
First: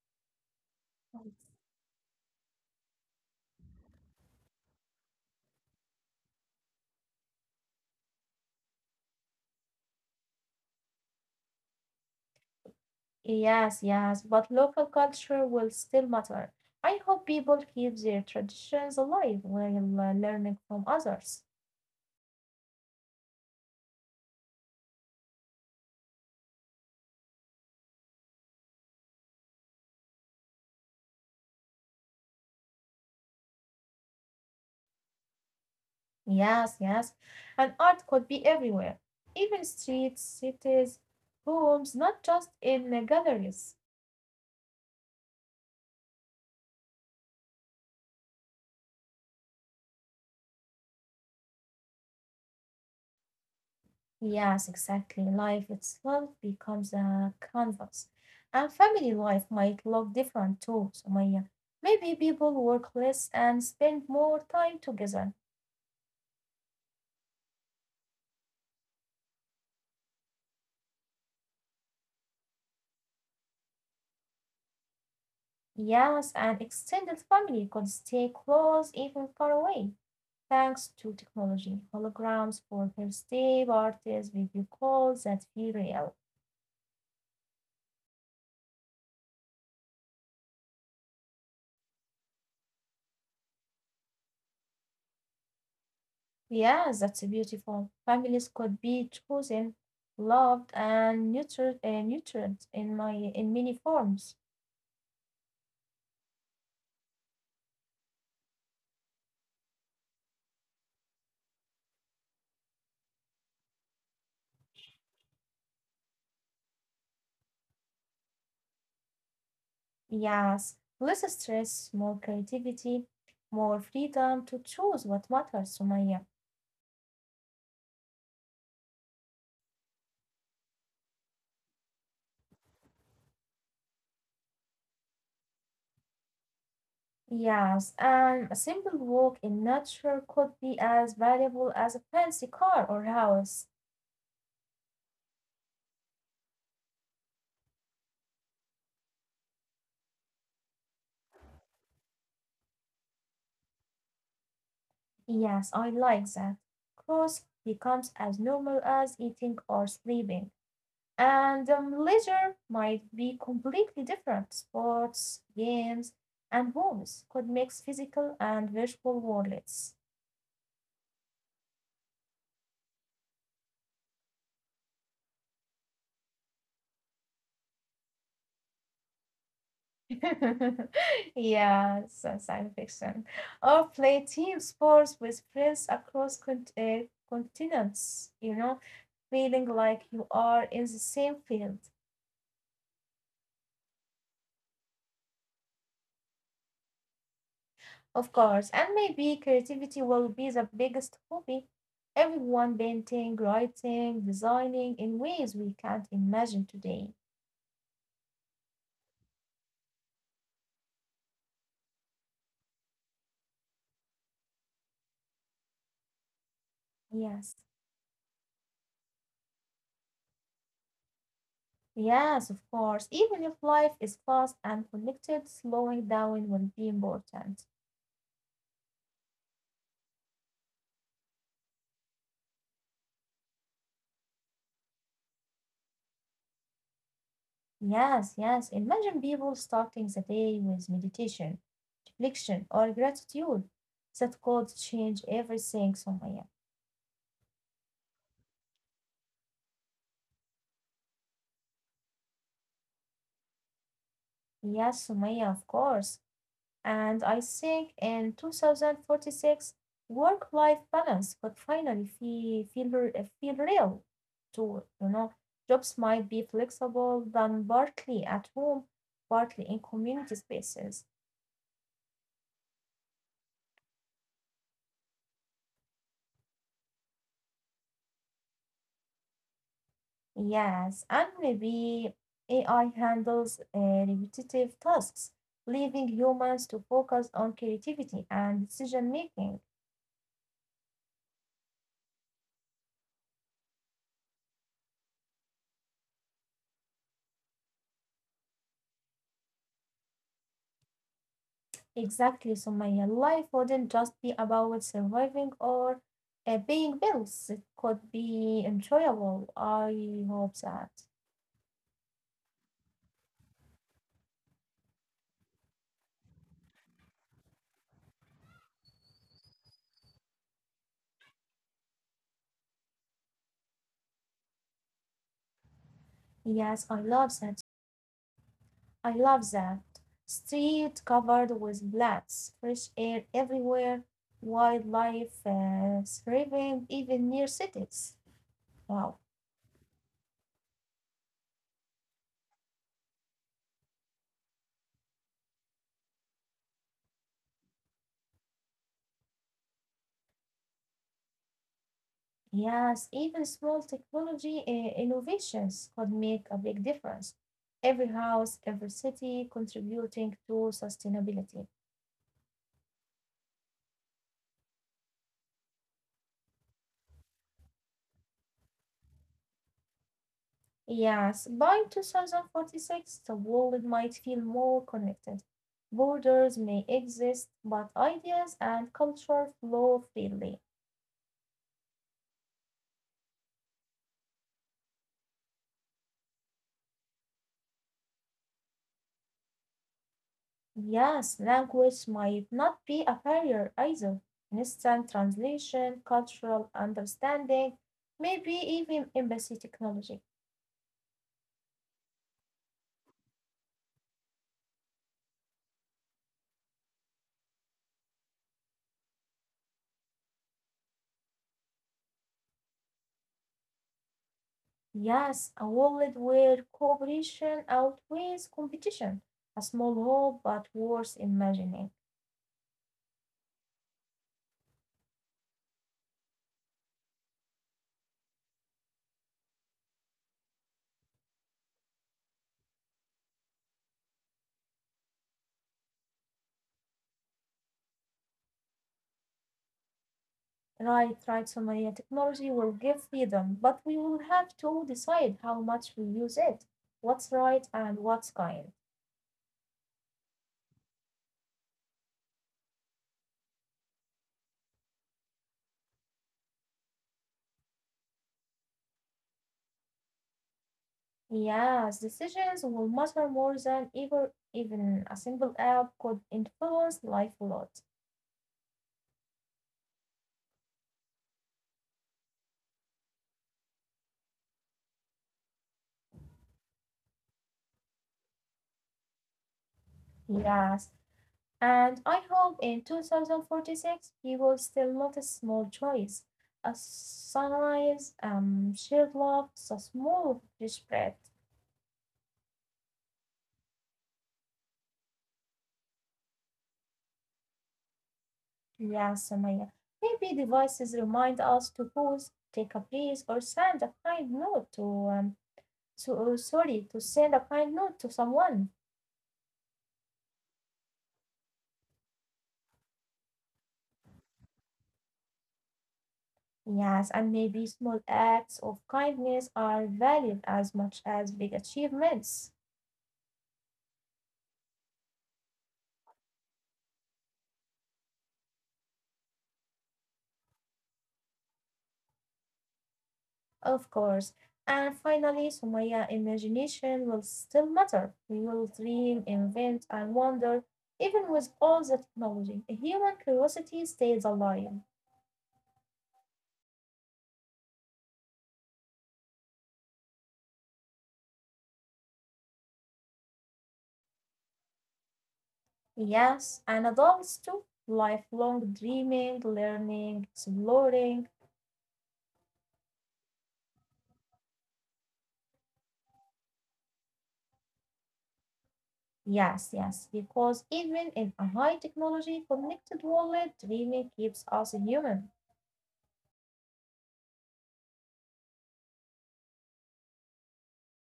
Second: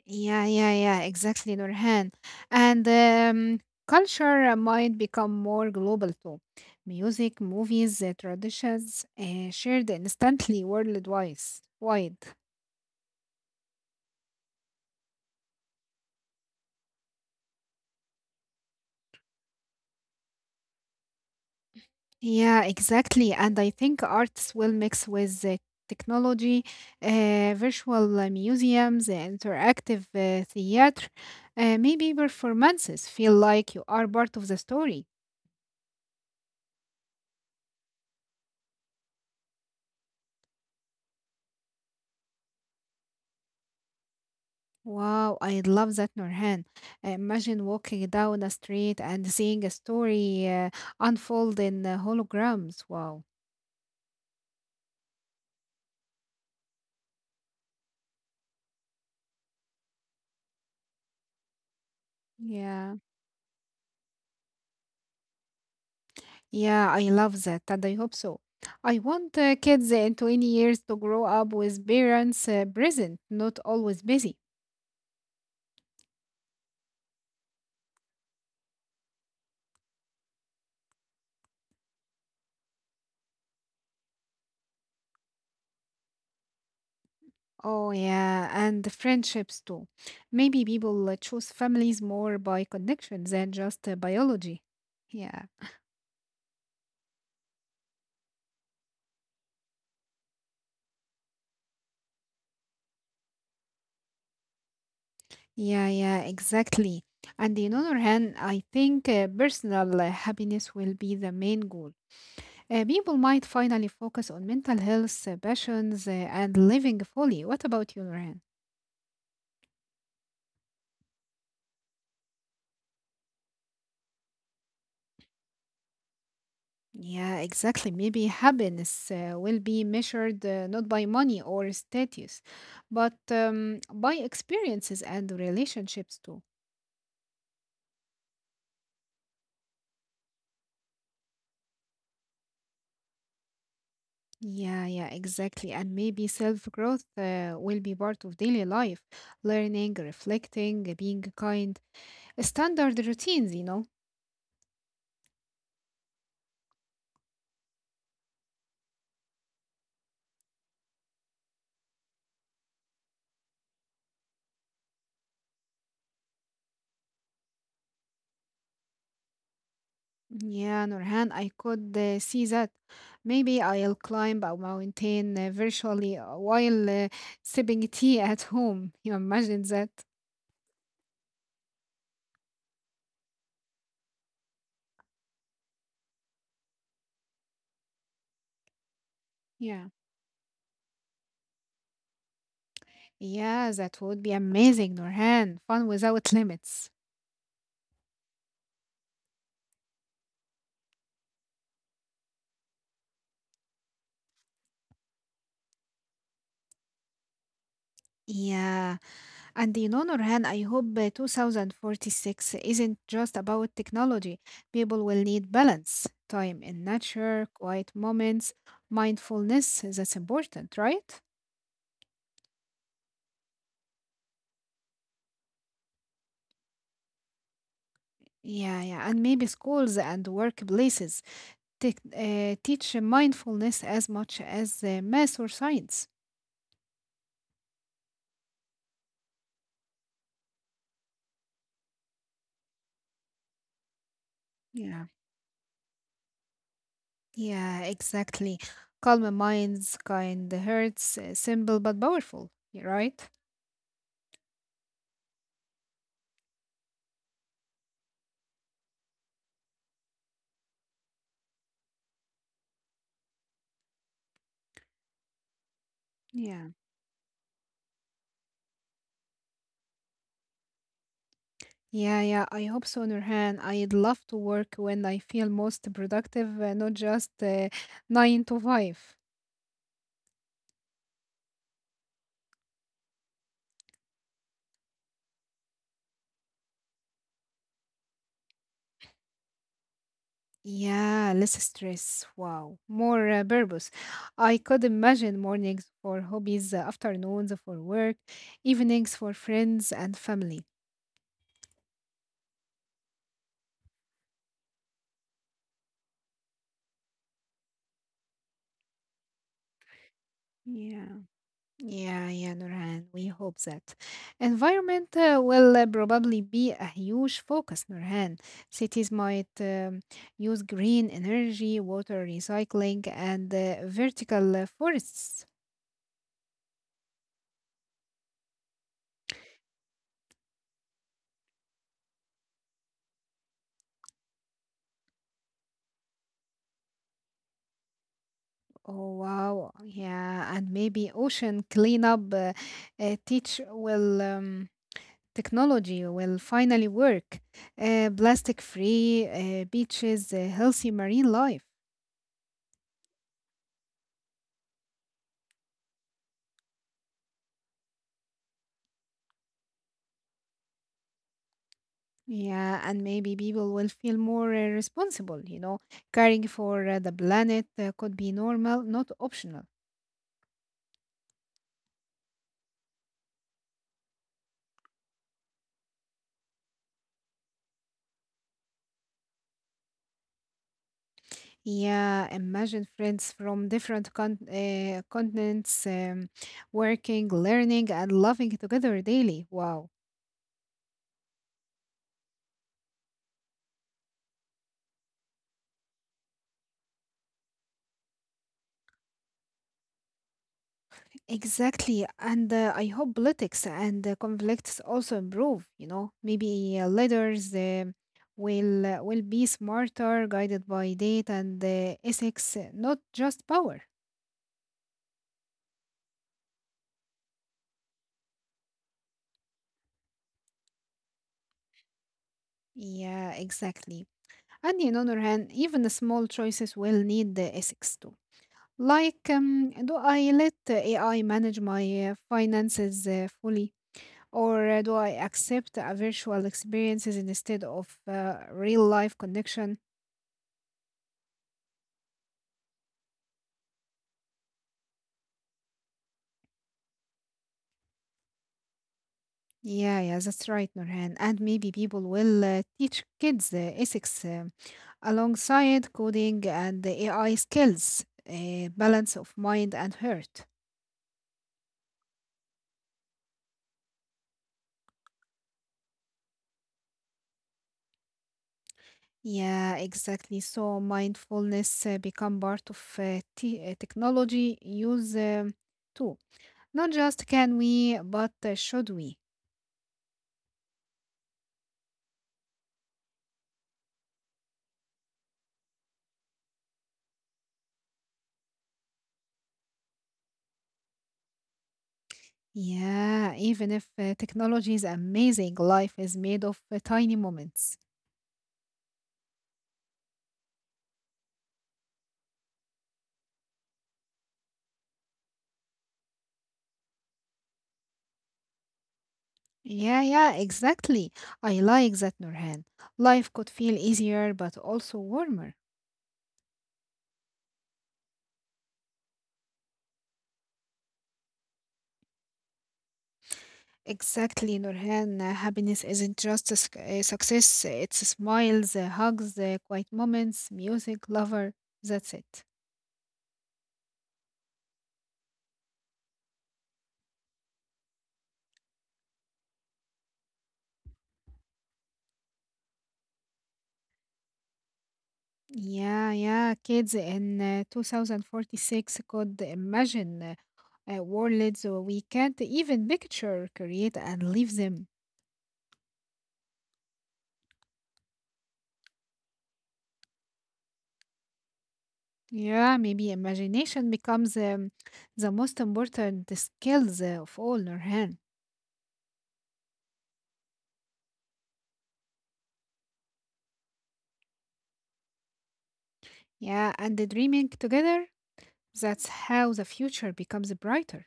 Yeah, yeah, yeah, exactly, Nurhan. And culture might become more global too. Music, movies, traditions shared instantly worldwide. Wide. Yes, yes, but local culture will still matter. I hope people keep their traditions alive while learning from others. Yeah, exactly. And I think artists will mix with technology, virtual museums, interactive theater. Maybe performances feel like you are part of the story. Yes, yes, and art could be everywhere, even streets, cities, homes, not just in galleries. Wow, I love that, Nurhan. Imagine walking down a street and seeing a story unfold in holograms. Wow. Yes, exactly. Life itself becomes a canvas, and family life might look different too, Sumaya. Maybe people Yeah. work less and spend more time together. Yeah, I love that, and I hope so. I want kids in 20 years to grow up with parents present, not always busy. Yes, and extended family could stay close even far away, thanks to technology. Holograms for birthday parties, video calls that feel real. Oh, yeah, and the friendships too. Maybe people choose families more by connection than just biology. Yeah. Yes, that's beautiful. Families could be chosen, loved, and nurtured in my in many forms. Yeah, yeah, exactly. And in other hand, I think personal happiness will be the main goal. People might finally focus on mental health, passions, and living fully. What about you, Nurhan? Yes, less stress, more creativity, more freedom to choose what matters to Maya. Yeah, exactly. Maybe happiness will be measured not by money or status, but by experiences and relationships too. Yes, and a simple walk in nature could be as valuable as a fancy car or house. Yeah, yeah, exactly. And maybe self-growth will be part of daily life learning, reflecting, being kind. Standard routines, you know. Yes, I like that. Cross becomes as normal as eating or sleeping. And Leisure might be completely different. Sports, games, and homes could mix physical and virtual worlds. Yeah, Nurhan, I could see that. Maybe I'll climb a mountain virtually while sipping tea at home. You imagine that? Yes, that's science fiction. Or play team sports with friends across continents, you know, feeling Yeah. like you are in the same field. Yeah, that would be amazing, Nurhan. Fun without limits. Of course, and maybe creativity will be the biggest hobby. Everyone painting, writing, designing in ways we can't imagine today. Yeah. And you know, Nurhan, I hope 2046 isn't just about technology. People will need balance, time in nature, Yes, quiet moments, mindfulness. That's important, right? yes, of course. Even if life is fast and connected, slowing down will be important. Yeah, yeah, and maybe schools and workplaces teach mindfulness as much as math or science. Yes, yes. Imagine people starting the day with meditation, reflection, or gratitude. That could Yeah, change everything, Sumaya. yeah, exactly. Calm minds, kind hearts, simple but powerful. Yeah, right? Yes, Sumaya, of course. And I think in 2046, work life balance would finally feel real to, you know, jobs might be Yeah, flexible, done partly at home, partly in community spaces. yeah, yeah. I hope so, Nurhan. I'd love to work when I feel most productive, not just nine to five. Yes, and maybe AI handles repetitive tasks, leaving humans to focus on creativity and decision making. Yeah, less stress. Wow. More purpose. I could imagine mornings for hobbies, afternoons for work, evenings for friends and family. Exactly, so my life wouldn't just be about surviving or paying bills. It could be enjoyable. I hope that. Yeah, yeah, yeah, Nurhan. We hope that. Environment will probably be a huge focus, Nurhan. Cities might use green energy, water recycling, and vertical forests. Yes, I love that. I love that. Street covered with plants, fresh air everywhere, wildlife thriving even near cities. Wow. Oh wow, yeah, and maybe ocean cleanup teach will technology will finally work. Plastic free beaches, healthy marine life. Yes, even small technology innovations could make a big difference. Every house, every city contributing to sustainability. Yeah, and maybe people will feel more responsible, you know, caring for the planet could be normal, not optional. Yes, by 2046, the world might feel more connected. Borders may exist, but ideas and culture flow freely. Yeah, imagine friends from different continents working, learning, and loving together daily. Wow. Yes, language might not be a barrier either. Instant translation, cultural understanding, maybe even embassy technology. Exactly, and I hope politics and conflicts also improve. You know, maybe leaders will be smarter, guided by data and ethics, not just power. Yes, a world where cooperation outweighs competition. A small hope, but worth imagining. Yeah, exactly. And on other hand, even the small choices will need the ethics too. Like, do I let AI manage my finances fully, or do I accept a virtual experiences instead of real life connection? Right, right, Somalia. Technology will give freedom, but we will have to decide how much we use it, what's right and what's kind. Yeah, yeah, that's right, Nurhan. And maybe people will teach kids ethics alongside coding and the AI skills, balance of mind and heart. Yes, decisions will matter more than ever. Even a single app could influence life a lot. Yeah, exactly. So mindfulness become part of technology use too. Not just can we, but should we? Yes. And I hope in 2046 he will still notice small joys, a sunrise, shared love, a small fresh breath. Yeah, even if technology is amazing, life is made of tiny moments. Yeah, Samaya. Maybe devices remind us to pause, take a breath, or send a kind note to so oh, sorry, to send a kind note to someone. Yeah, yeah, exactly. I like that, Nurhan. Life could feel easier but also warmer. Yes, and maybe small acts of kindness are valued as much as big achievements. Exactly, Nurhan. Happiness isn't just a success, it's smiles, hugs, quiet moments, music, lover. That's it. Of course. And finally, Sumaya, imagination will still matter. We will dream, invent, and wonder. Even with all the technology, a human curiosity stays alive. Yeah, yeah. Kids in 2046 could imagine worlds we can't even picture, create, and leave them. Yes, and adults too. Lifelong dreaming, learning, exploring. Yeah, maybe imagination becomes the most important skills of all learn. Yes, yes, because even in a high technology connected world, dreaming keeps us human. Yeah, and the dreaming together, that's how the future becomes brighter.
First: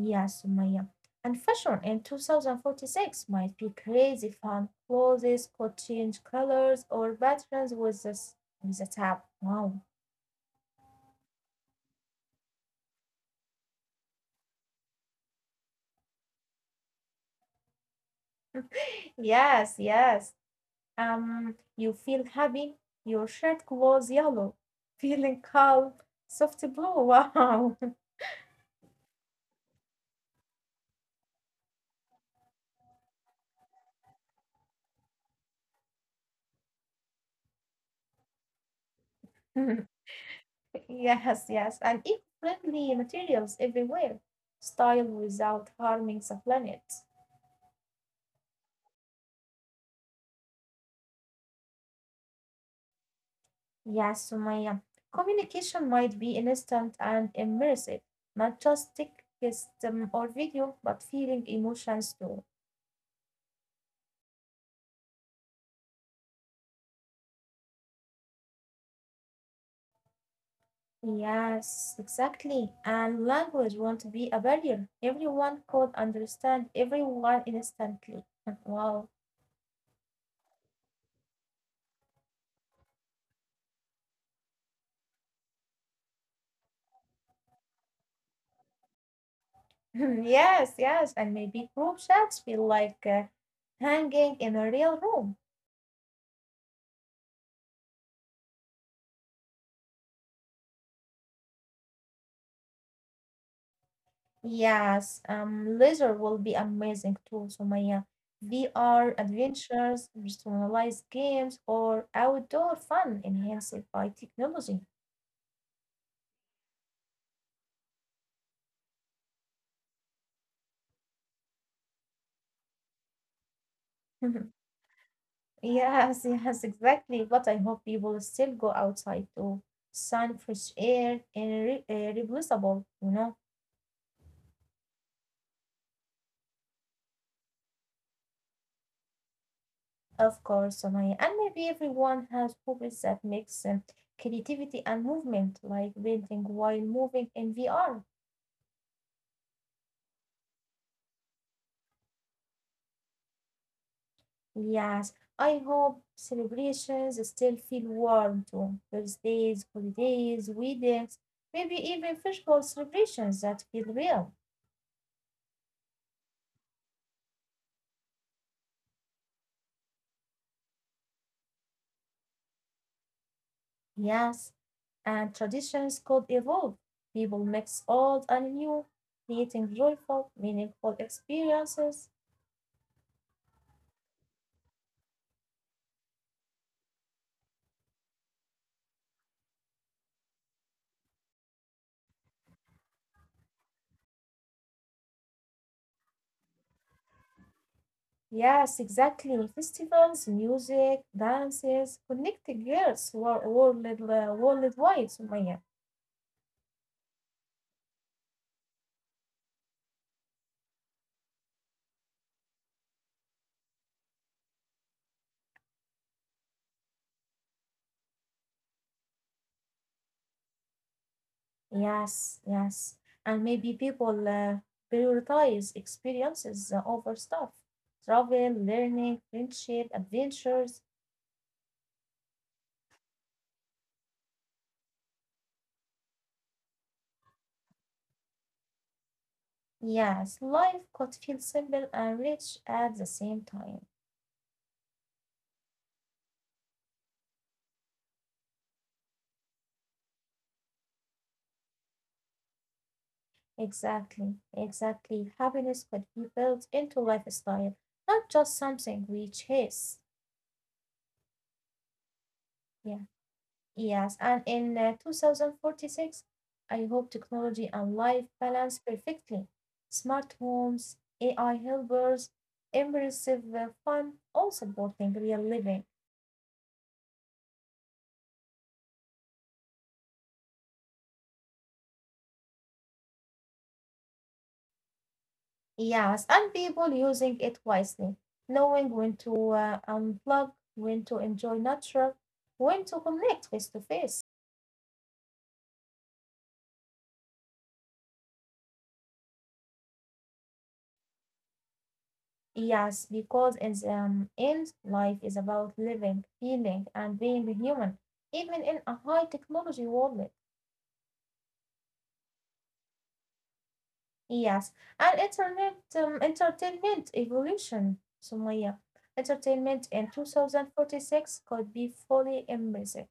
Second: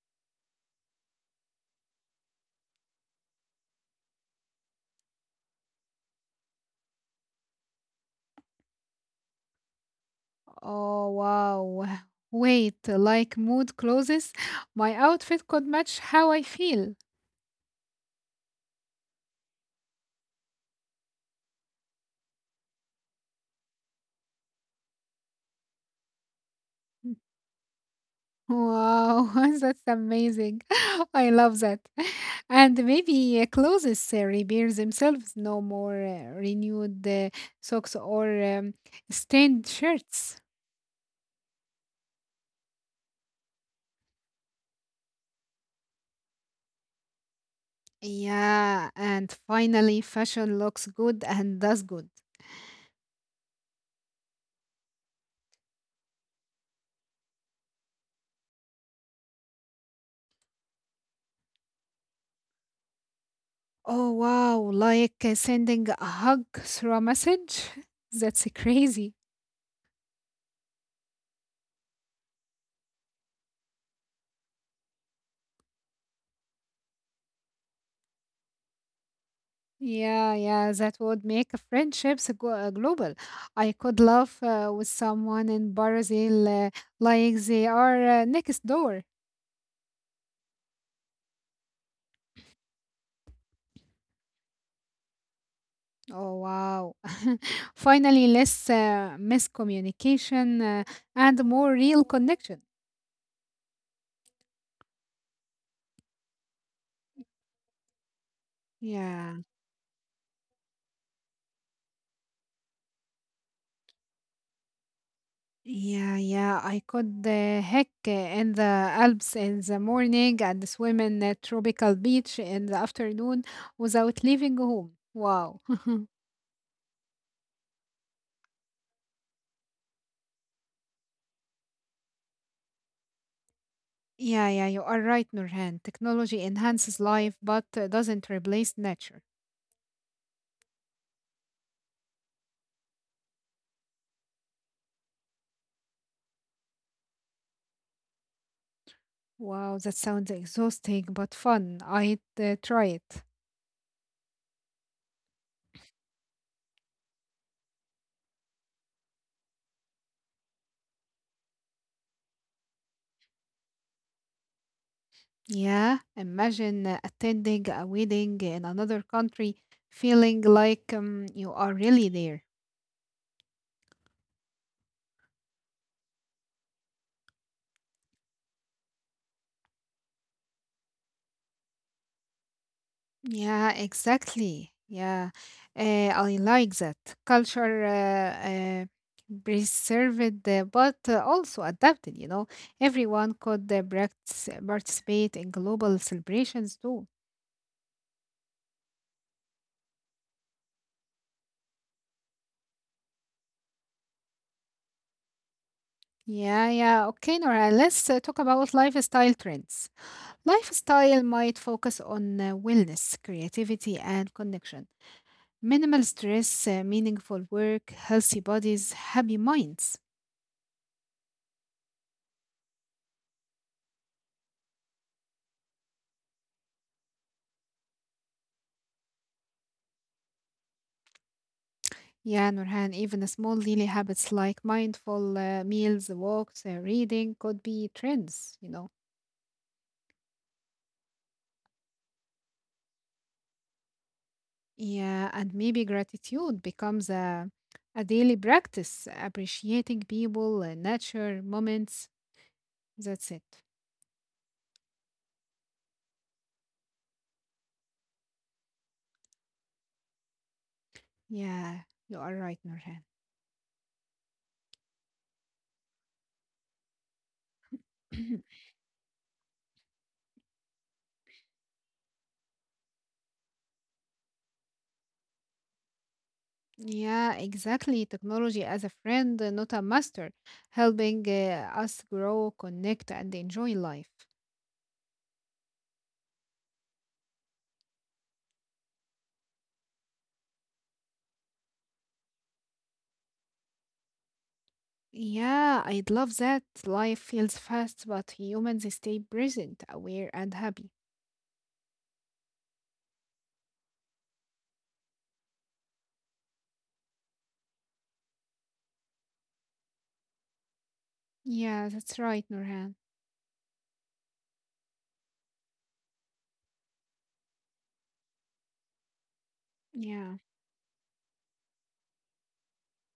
Yes, Maya. And fashion in 2046 might be crazy fun. Clothes could change colors or patterns with with the tap. Wow. Oh, wow. Wait, like mood closes, my outfit could match how I feel. Yes, yes. You feel happy. Your shirt glows yellow. Feeling calm. Soft blue. Wow. Wow, that's amazing. I love that. And maybe clothes repair themselves, no more renewed socks or stained shirts. Yes, yes. And eco-friendly materials everywhere. Style without harming the planet. Yeah, and finally, fashion looks good and does good. Yes, Sumaya. Communication might be instant and immersive, not just text or video, but feeling emotions too. Oh, wow, like sending a hug through a message? That's crazy. Yes, exactly. And language won't be a barrier. Everyone could understand everyone instantly. Wow. Yeah, yeah, that would make friendships go global. I could laugh with someone in Brazil like they are next door. Yes, yes. And maybe group chats feel like hanging in a real room. Oh, wow. Finally, less miscommunication and more real connection. Yes, leisure will be amazing too, Sumaya. VR Yeah. adventures, personalized games, or outdoor fun enhanced by technology. Yeah, yeah, I could hike in the Alps in the morning and swim in a tropical beach in the afternoon without leaving home. Wow. Yes, yes, exactly. But I hope people still go outside to sun, fresh air, and re replaceable, you know. Yeah, yeah, you are right, Nurhan. Technology enhances life but doesn't replace nature. Of course, Sumaya. And maybe everyone has hobbies that mix creativity and movement, like painting while moving in VR. Wow, that sounds exhausting but fun. I'd try it. Yes, I hope celebrations still feel warm too. Birthdays, holidays, weddings, maybe even physical celebrations that feel real. Yeah, imagine attending a wedding in another country, feeling like you are really there. Yes, and traditions could evolve. People mix old and new, creating joyful, meaningful experiences. Yeah, exactly. Yeah, uh, I like that. Culture preserved, but also adapted, you know. Everyone could participate in global celebrations too. Yes, exactly. Festivals, music, dances, connecting girls world, worldwide, Sumaya. Yeah, yeah. Okay, Nora, let's talk about lifestyle trends. Lifestyle might focus on wellness, creativity, and connection. Minimal stress, meaningful work, healthy bodies, happy minds. Yes, yes. And maybe people prioritize experiences over stuff. Travel, learning, friendship, adventures. Yeah, Nurhan, even the small daily habits like mindful meals, walks, reading could be trends, you know. Yes, life could feel simple and rich at the same time. Yeah, and maybe gratitude becomes a daily practice, appreciating people, nature, moments. That's it. Exactly, exactly. Happiness could be built into lifestyle, not just something we chase. Yeah, you are right, Yeah. Nurhan. Yes, and in 2046, I hope technology and life balance perfectly. Smart homes, AI helpers, immersive fun, all supporting real living. Yeah, exactly. Technology as a friend, not a master, helping us grow, connect, and enjoy life. Yes, and people using it wisely, knowing when to unplug, when to enjoy nature, when to connect face to face. Yeah, I'd love that. Life feels fast, but humans stay present, aware, and happy. Yes, because in the end, life is about living, feeling, and being human, even in a high technology world. Yeah, that's right, Nurhan. Yes, and internet entertainment evolution, Sumaya. Entertainment in Yeah. 2046 could be fully immersive.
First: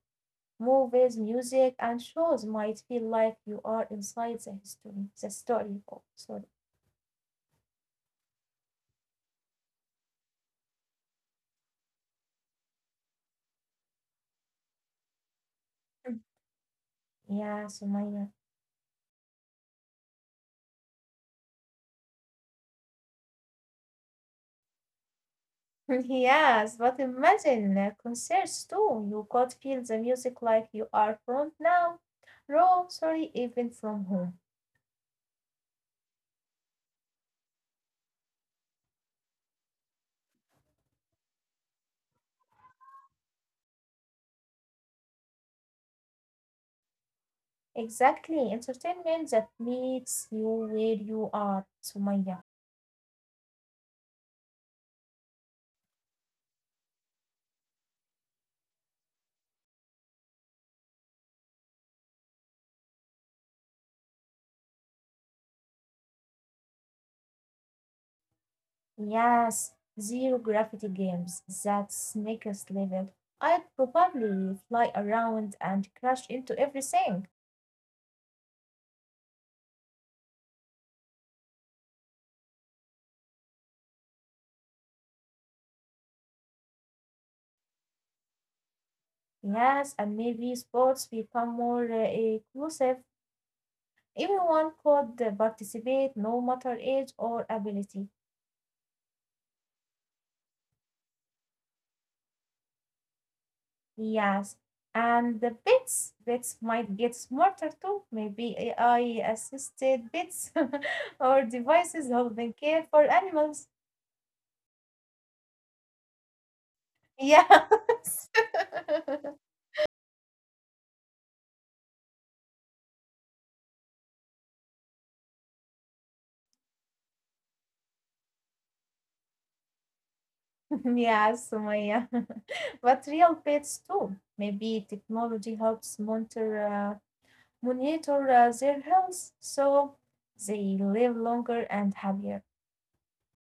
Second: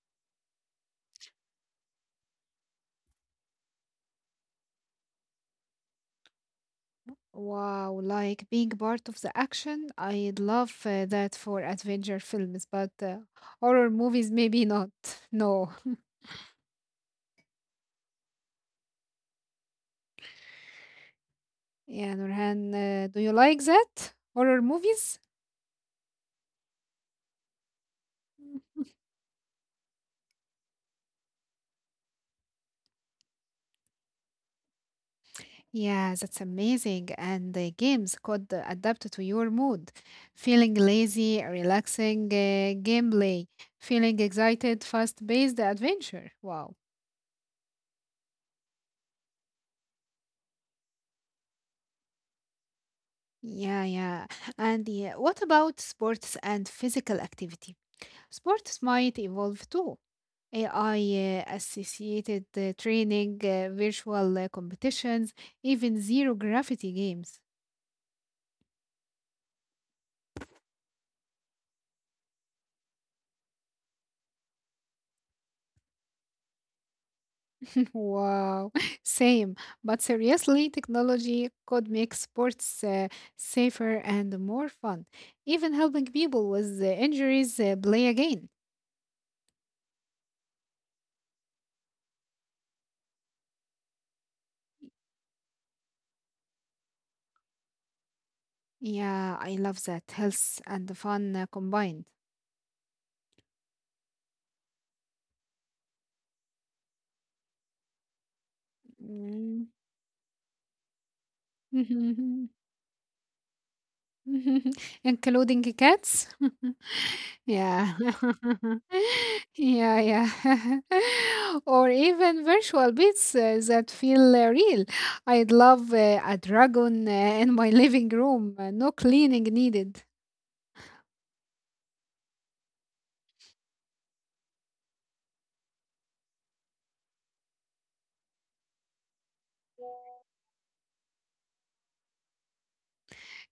Movies, music, and shows might feel like you are inside the story. Oh, sorry. Wow, like being part of the action, I'd love that for adventure films, but horror movies, maybe not. No. Yeah, Sumaya. Yeah, Nurhan, do you like that? Horror movies? Yes, but imagine concerts too. You could feel the music like you are from now, even from home. Yeah, that's amazing. And the games could adapt to your mood. Feeling lazy, relaxing gameplay. Feeling excited, fast-paced adventure. Wow. Exactly. Entertainment that meets you where you are, Sumaya. Yeah, yeah. And yeah, what about sports and physical activity? Sports might evolve too. AI associated training, virtual competitions, even zero gravity games. Yes, zero gravity games. That's next level. I'd probably fly around and crash into everything. Wow, same. But seriously, technology could make sports safer and more fun, even helping people with injuries play again. Yes, and maybe sports become more inclusive. Everyone could participate, no matter age or ability. Yeah, I love that. Health and fun combined. Yes, and the bits might get smarter too. Maybe AI Mm. assisted bits or devices holding care for animals. Including cats? Yeah. Yes. Yeah, yeah. Or even virtual beats that feel real. I'd love a dragon in my living room, no cleaning needed. Yes, Sumaya. But real pets too. Maybe technology helps monitor their health, so they live longer and happier.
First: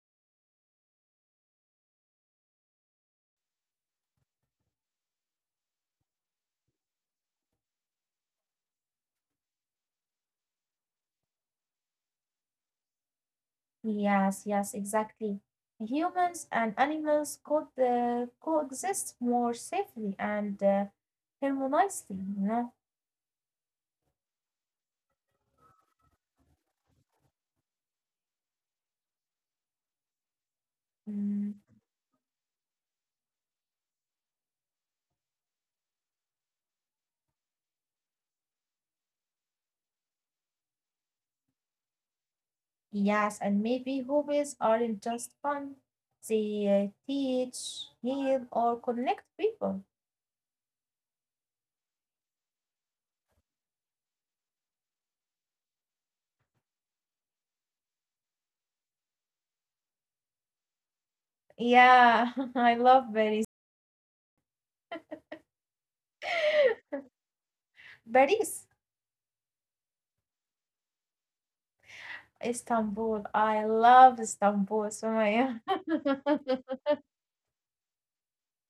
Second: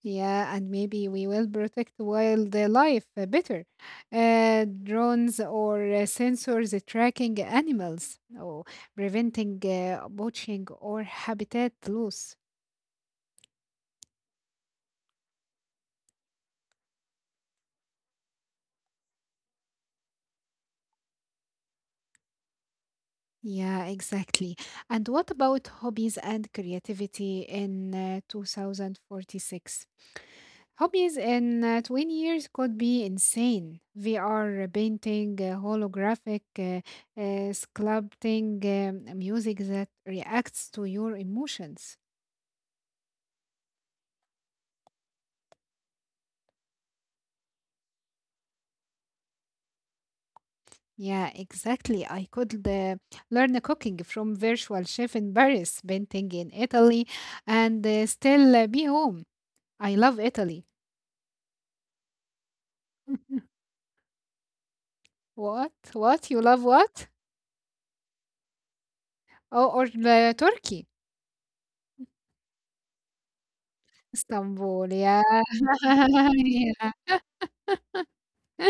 Yeah, and maybe we will protect wildlife better. Drones or sensors tracking animals, or preventing poaching or habitat loss. Yes, yes, exactly. Humans and animals could coexist more safely and harmoniously, you know? Yeah, exactly. And what about hobbies and creativity in 2046? Hobbies Mm, in 20 years could be insane. VR, painting, holographic, sculpting, music that reacts to your emotions. yes, and maybe hobbies aren't just fun. They teach, heal, or connect people. Yeah, exactly. I could learn cooking from virtual chef in Paris, painting in Italy, and still be home. I love Italy. Yeah, I love Paris. What you love what? Paris, Oh, or the Turkey, Istanbul. I love Istanbul, Istanbul, yeah. Sumaya. Yeah.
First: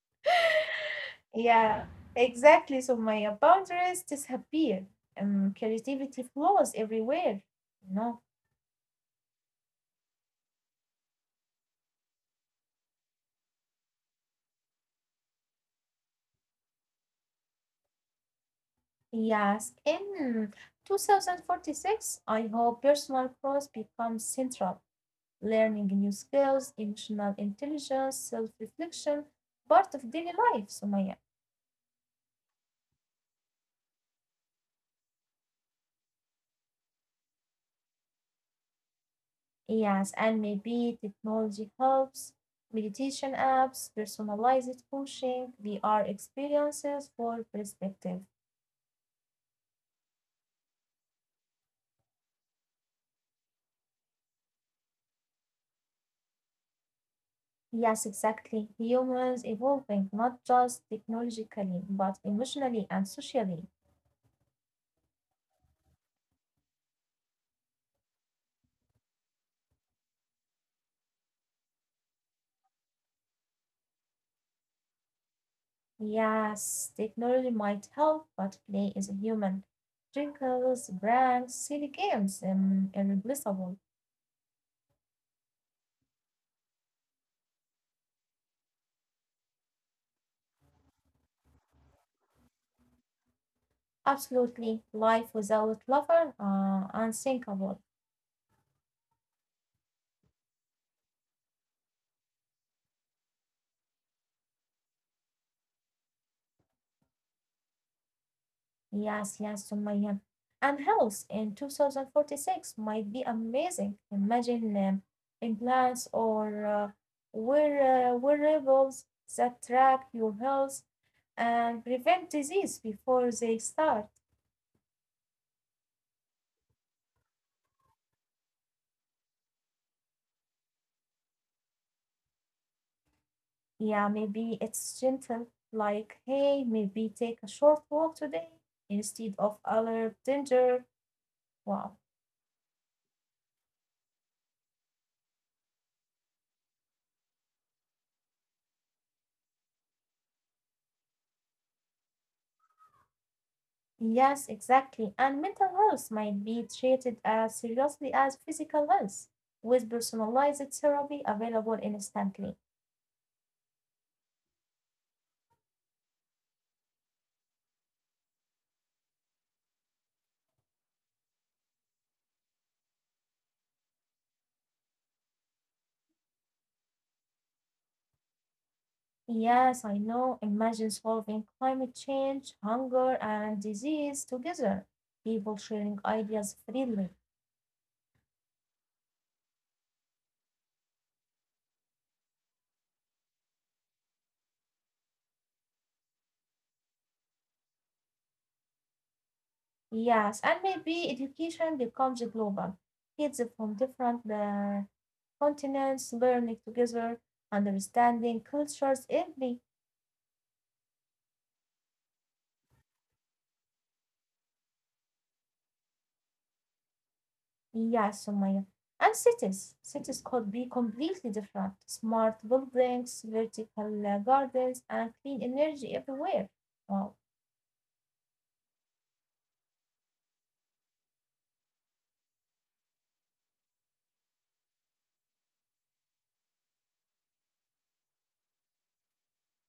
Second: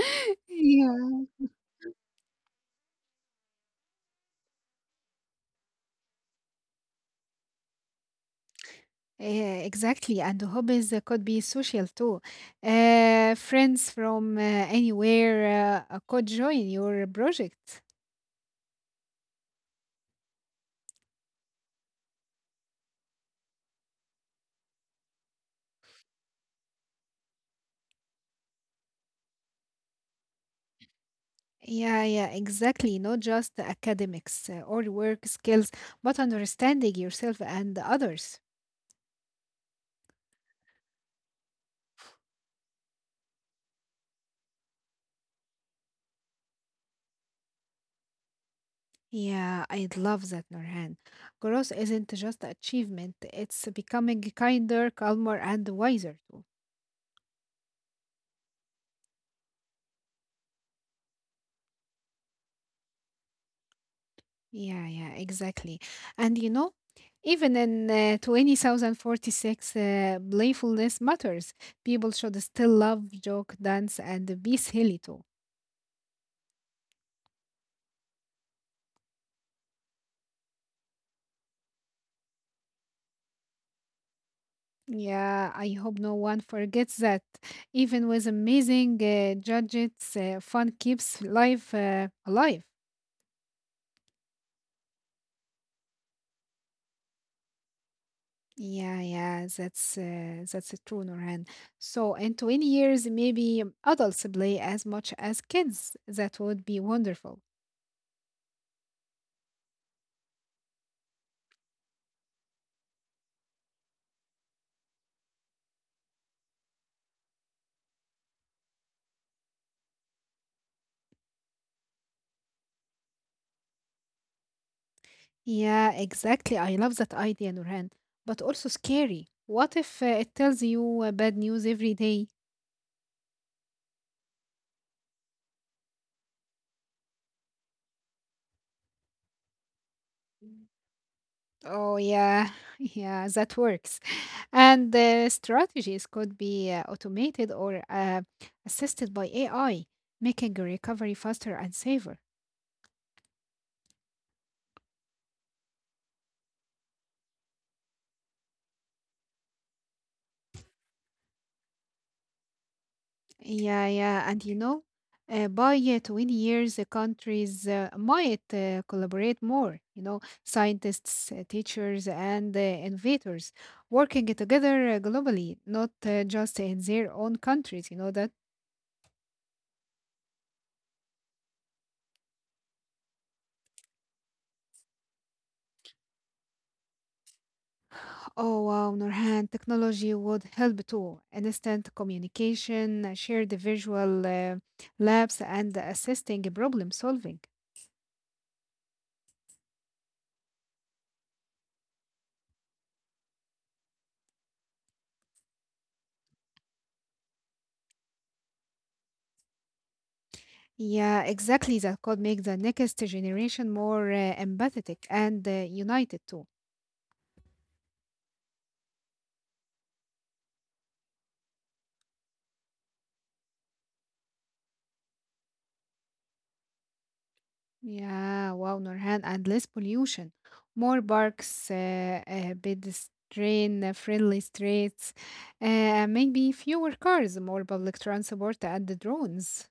Yeah. Yeah, exactly. So my boundaries disappear. Creativity flows everywhere. No. Yeah, exactly. And the hobbies could be social too. Friends from anywhere could join your project. Yes. In 2046, I hope personal growth becomes central. Learning new skills, emotional intelligence, self-reflection, part of daily life, Sumaya. Yeah, yeah, exactly. Not just the academics or work skills, but understanding yourself and the others. Yes, and maybe technology helps, meditation apps, personalized coaching, VR experiences for perspective. Yeah, I love that, Nurhan. Growth isn't just achievement, it's becoming kinder, calmer, and wiser too. Yes, exactly. Humans evolving not just technologically, but emotionally and socially. Yeah, yeah, exactly. And you know, even in 20,046, playfulness matters. People should still love, joke, dance, and be silly too. Yes, technology might help, but play is human. Trinkles, pranks, silly games, irreplaceable. Yeah, I hope no one forgets that. Even with amazing gadgets, fun keeps life alive. Absolutely. Life without lover, unthinkable. Yeah, yeah, that's true, Nurhan. So in 20 years, maybe adults play as much as kids. That would be wonderful. Yes, yes, Sumaya. And health in 2046 might be amazing. Imagine implants or wearables that track your health and prevent disease before they start. Yeah, exactly. I love that idea, Nurhan, but also scary. What if it tells you bad news every day? Yeah, maybe it's gentle, like, hey, maybe take a short walk today instead of other danger. Wow. Oh, yeah, yeah, that works. And the strategies could be automated or assisted by AI, making a recovery faster and safer. Yes, exactly. And mental health might be treated as seriously as physical health, with personalized therapy available instantly. Yeah, yeah, and you know, by 20 years, the countries might collaborate more, you know, scientists, teachers, and innovators working together globally, not just in their own countries, you know, that, Yes, I know. Imagine solving climate change, hunger, and disease together. People sharing ideas freely. oh wow, Nurhan, technology would help too. Instant communication, shared visual labs, and assisting problem solving. Yes, and maybe education becomes global. Kids from different continents learning together, understanding cultures every Yeah, exactly. That could make the next generation more empathetic and united too. Yeah, Sumaya. And cities. Cities could be completely different. Smart buildings, vertical gardens, and clean energy everywhere. Wow. Yeah, wow, Nurhan, and less pollution, more parks, pedestrian friendly streets, maybe fewer cars, more public transport, and the drones.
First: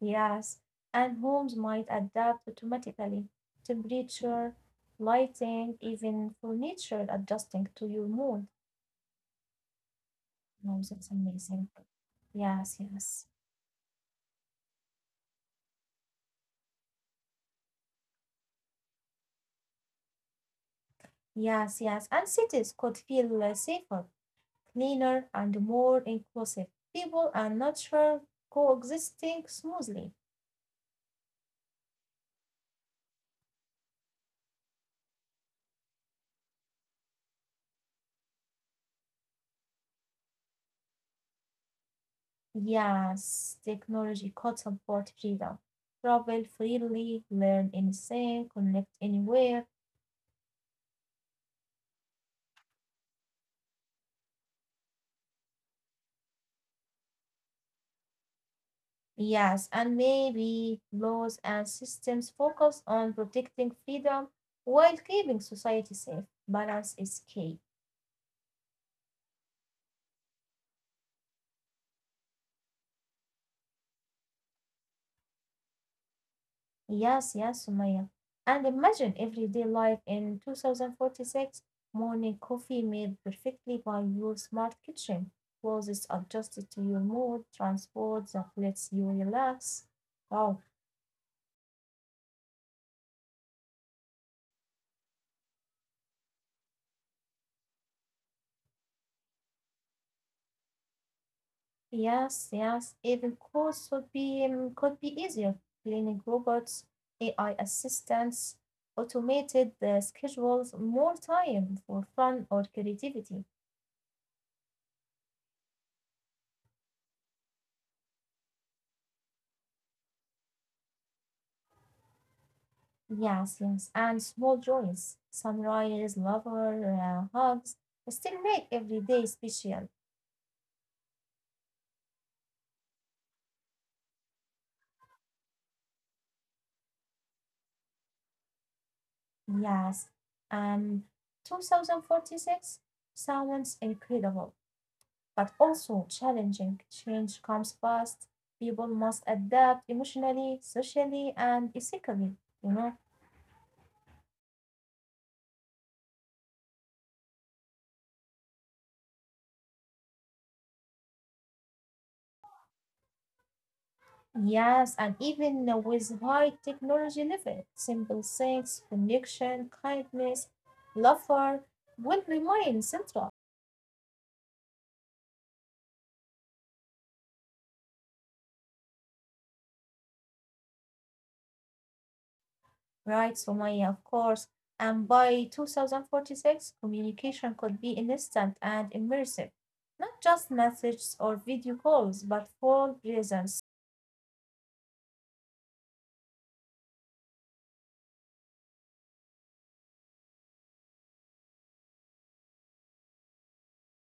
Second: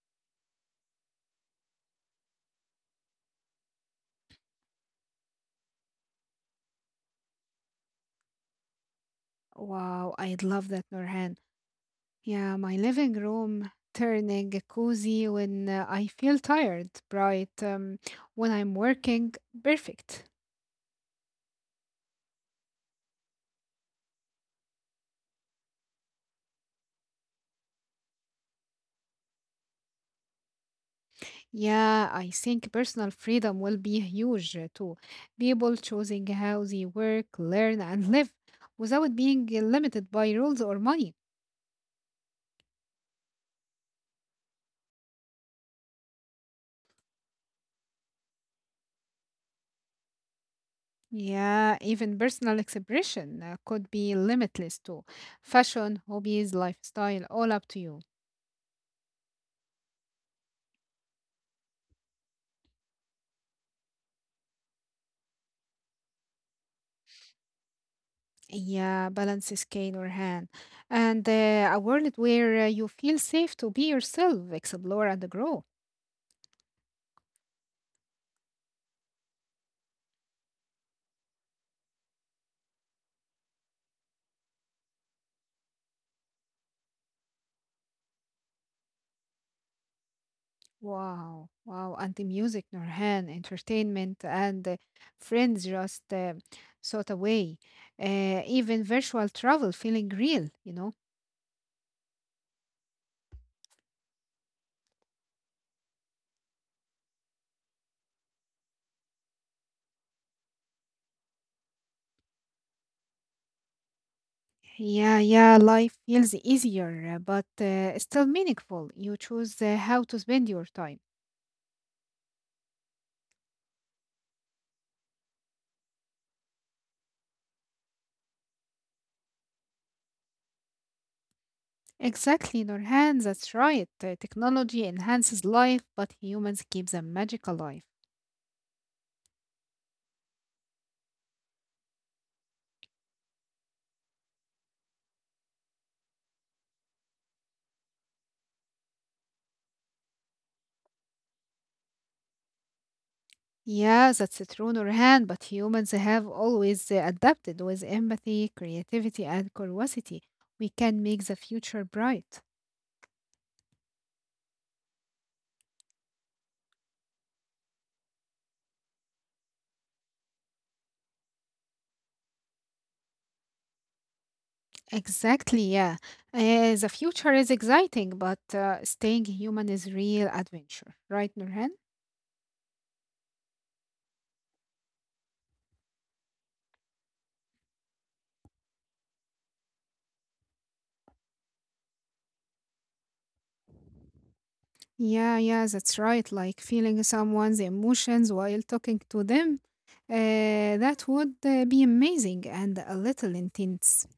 Yes. And homes might adapt automatically. Temperature, lighting, even furniture adjusting to your mood. Wow, I love Wow, that, that's Nurhan. amazing. Yeah, my Yes, living yes. room turning cozy when I feel tired, bright when I'm working, perfect. Yes, yes. And cities could feel safer, cleaner, and more inclusive. People and nature coexisting smoothly. Yeah, I think personal freedom will be huge too. People choosing how they work, learn, and live without being limited by rules or money. Yes, technology could support freedom. Travel freely, learn anything, connect anywhere. Yeah, even personal expression could be limitless too. Fashion, hobbies, lifestyle, all up to you. Yes, and maybe laws and systems focus on protecting freedom while keeping society safe. Balance is key. Yeah, balance is cane or hand. And a world where you feel safe to be yourself, explore, and grow. Yes, yes, Sumaya. And imagine everyday life in 2046, morning coffee made perfectly by your smart kitchen, clothes adjusted to your mood, transport that lets you relax. Wow. Wow, wow, and the music, Nurhan, entertainment, and friends just sought away. Even virtual travel feeling real, you know? Yes, yes. Even course would be could be easier. Cleaning robots, AI assistants, automated schedules, more time for fun or creativity. Yeah, yeah, life feels easier, but still meaningful. You choose how to spend your time. Yes, yes. And small joys, sunrise, lover hugs, still make every day special. Exactly, Nurhan, that's right. Technology enhances life, but humans keep the magic alive. Yes. Um, 2046 sounds incredible, but also challenging. Change comes fast. People must adapt emotionally, socially, and ethically, you know. Yeah, that's true, Nurhan, but humans have always adapted with empathy, creativity, and curiosity. We can make the future bright. Yes, and even with high technology level, simple things, connection, kindness, laughter will remain central, Exactly, yeah. The future is exciting, but staying human is real adventure, right, Nurhan? right, Somaya, of course. And by 2046, communication could be instant and immersive, not just messages or video calls, but full presence. Yeah, yeah, that's right. Like feeling someone's emotions while talking to them, uh, that would be amazing and a little intense.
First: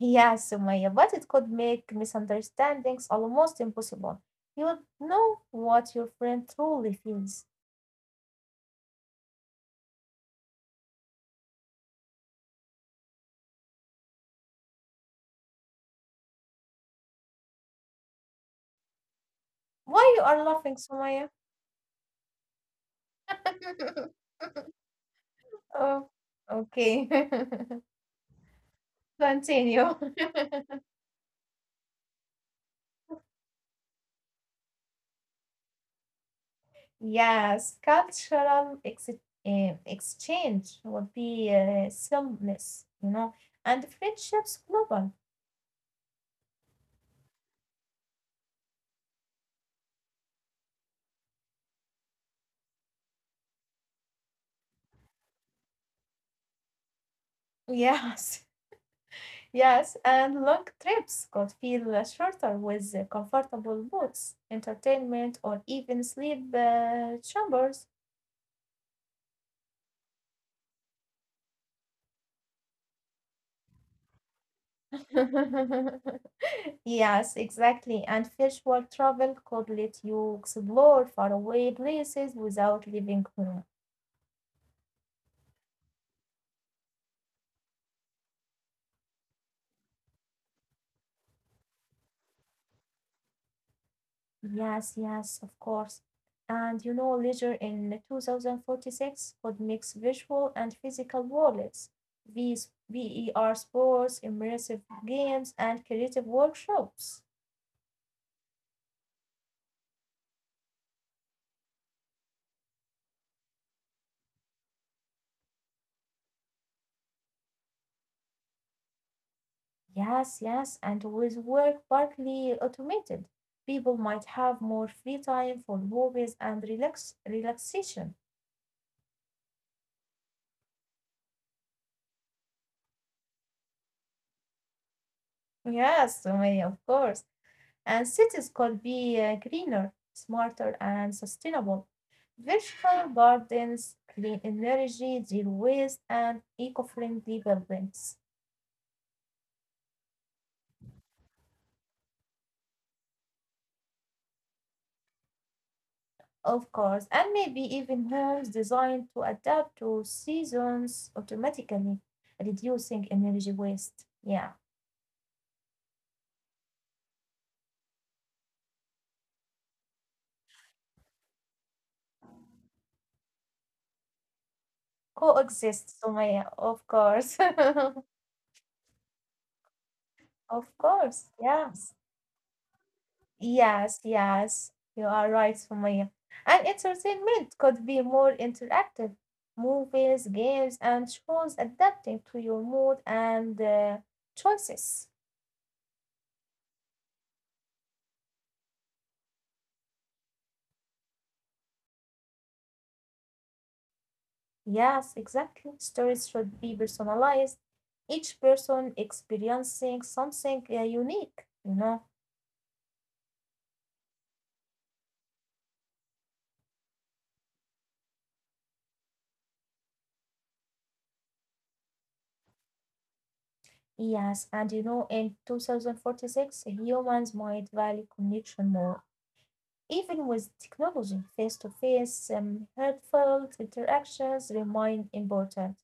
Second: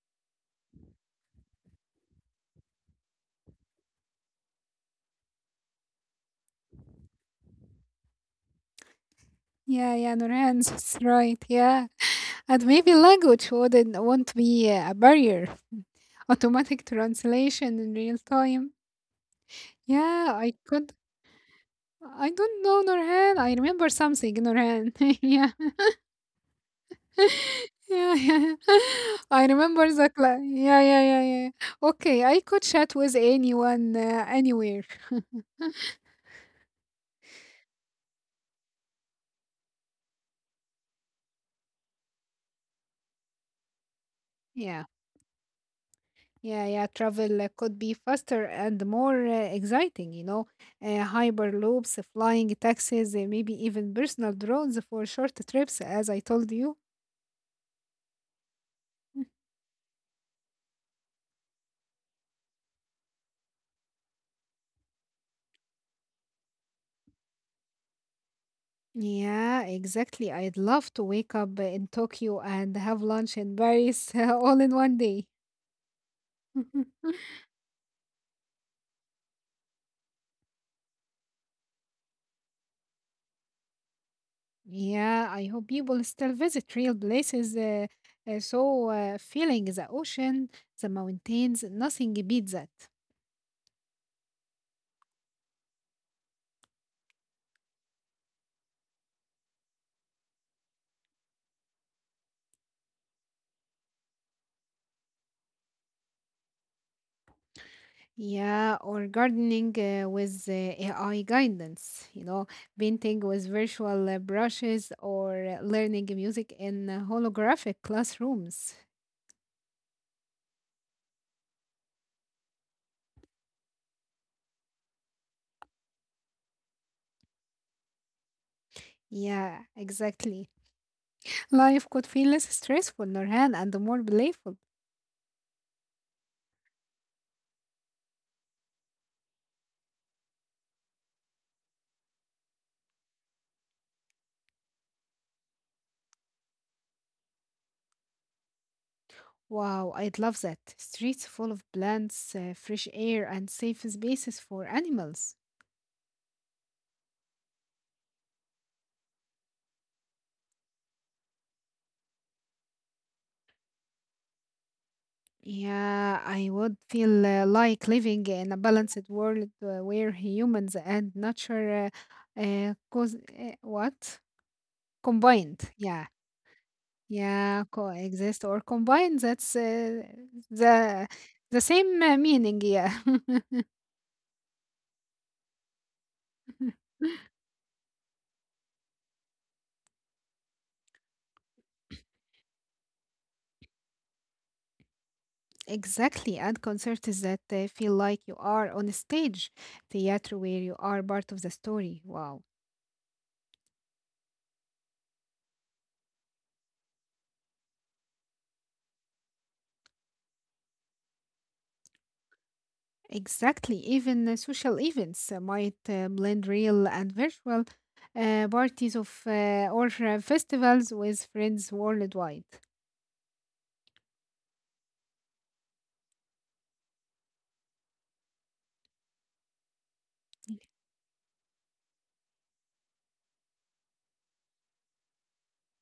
Yeah, Sumaya, but it could make misunderstandings almost impossible. You would know what your friend truly feels. Yeah, yeah, Nurhan, that's right, yeah. And maybe language wouldn't won't be a barrier. Automatic translation in real time. Why you Yeah, are I laughing, could. Sumaya? I don't know, Norhan. I remember something, Norhan. Yeah. Oh, okay. Yeah, yeah. I remember Continue. the cla- Yeah, yeah, yeah, yeah. Okay, I could chat with anyone, anywhere. Yes, cultural exchange would be seamless, you know, and friendships Yeah. global. Yeah, yeah, travel could be faster and more exciting, you know. Hyperloops, flying taxis, maybe even personal drones for short trips, as I told you. Yes. Mm. Yes, and long trips could feel shorter with comfortable boots, entertainment, or even sleep chambers. Yeah, exactly. I'd love to wake up in Tokyo and have lunch in Paris all in one day. Yes, exactly. And virtual travel could let you explore faraway places without leaving home. Yeah, I hope people still visit real places. Feeling the ocean, the mountains, nothing beats that. Yes, yes, of course. And you know, later in 2046, could mix visual and physical worlds, these VER sports, immersive games, and creative workshops. Yeah, or gardening with AI guidance, you know, painting with virtual brushes or learning music in holographic classrooms. Yes, yes, and with work partly automated, people might have more free time for hobbies and relaxation. Yeah, exactly. Life could feel less stressful, Nurhan, and more playful. Yes, Sumaya, of course. And cities could be greener, smarter, and sustainable. Vertical gardens, clean energy, zero waste, and eco friendly buildings. Wow, I'd love that. Streets full of plants, fresh air, and safe spaces for animals. Of course, and maybe even homes designed to adapt to seasons automatically, reducing energy waste. Yeah, Yeah, I would feel like living in a balanced world where humans and nature cause, what? Combined. Yeah, coexist, Sumaya, of course. yeah, coexist or combined. That's Of the course, yes. same meaning. Yeah. Yes, yes, you are right, Sumaya. And entertainment could be more interactive. Movies, games, and shows adapting to your mood and choices. Exactly, and concerts that feel like you are on a stage, theater where you are part of the story. Wow. Yes, exactly. Stories should be personalized. Each person experiencing something unique, you know. Exactly, even social events might blend real and virtual parties of or festivals with friends worldwide. Yes, and you know, in 2046, humans might value connection more. Even with technology, face to face, heartfelt interactions remain important.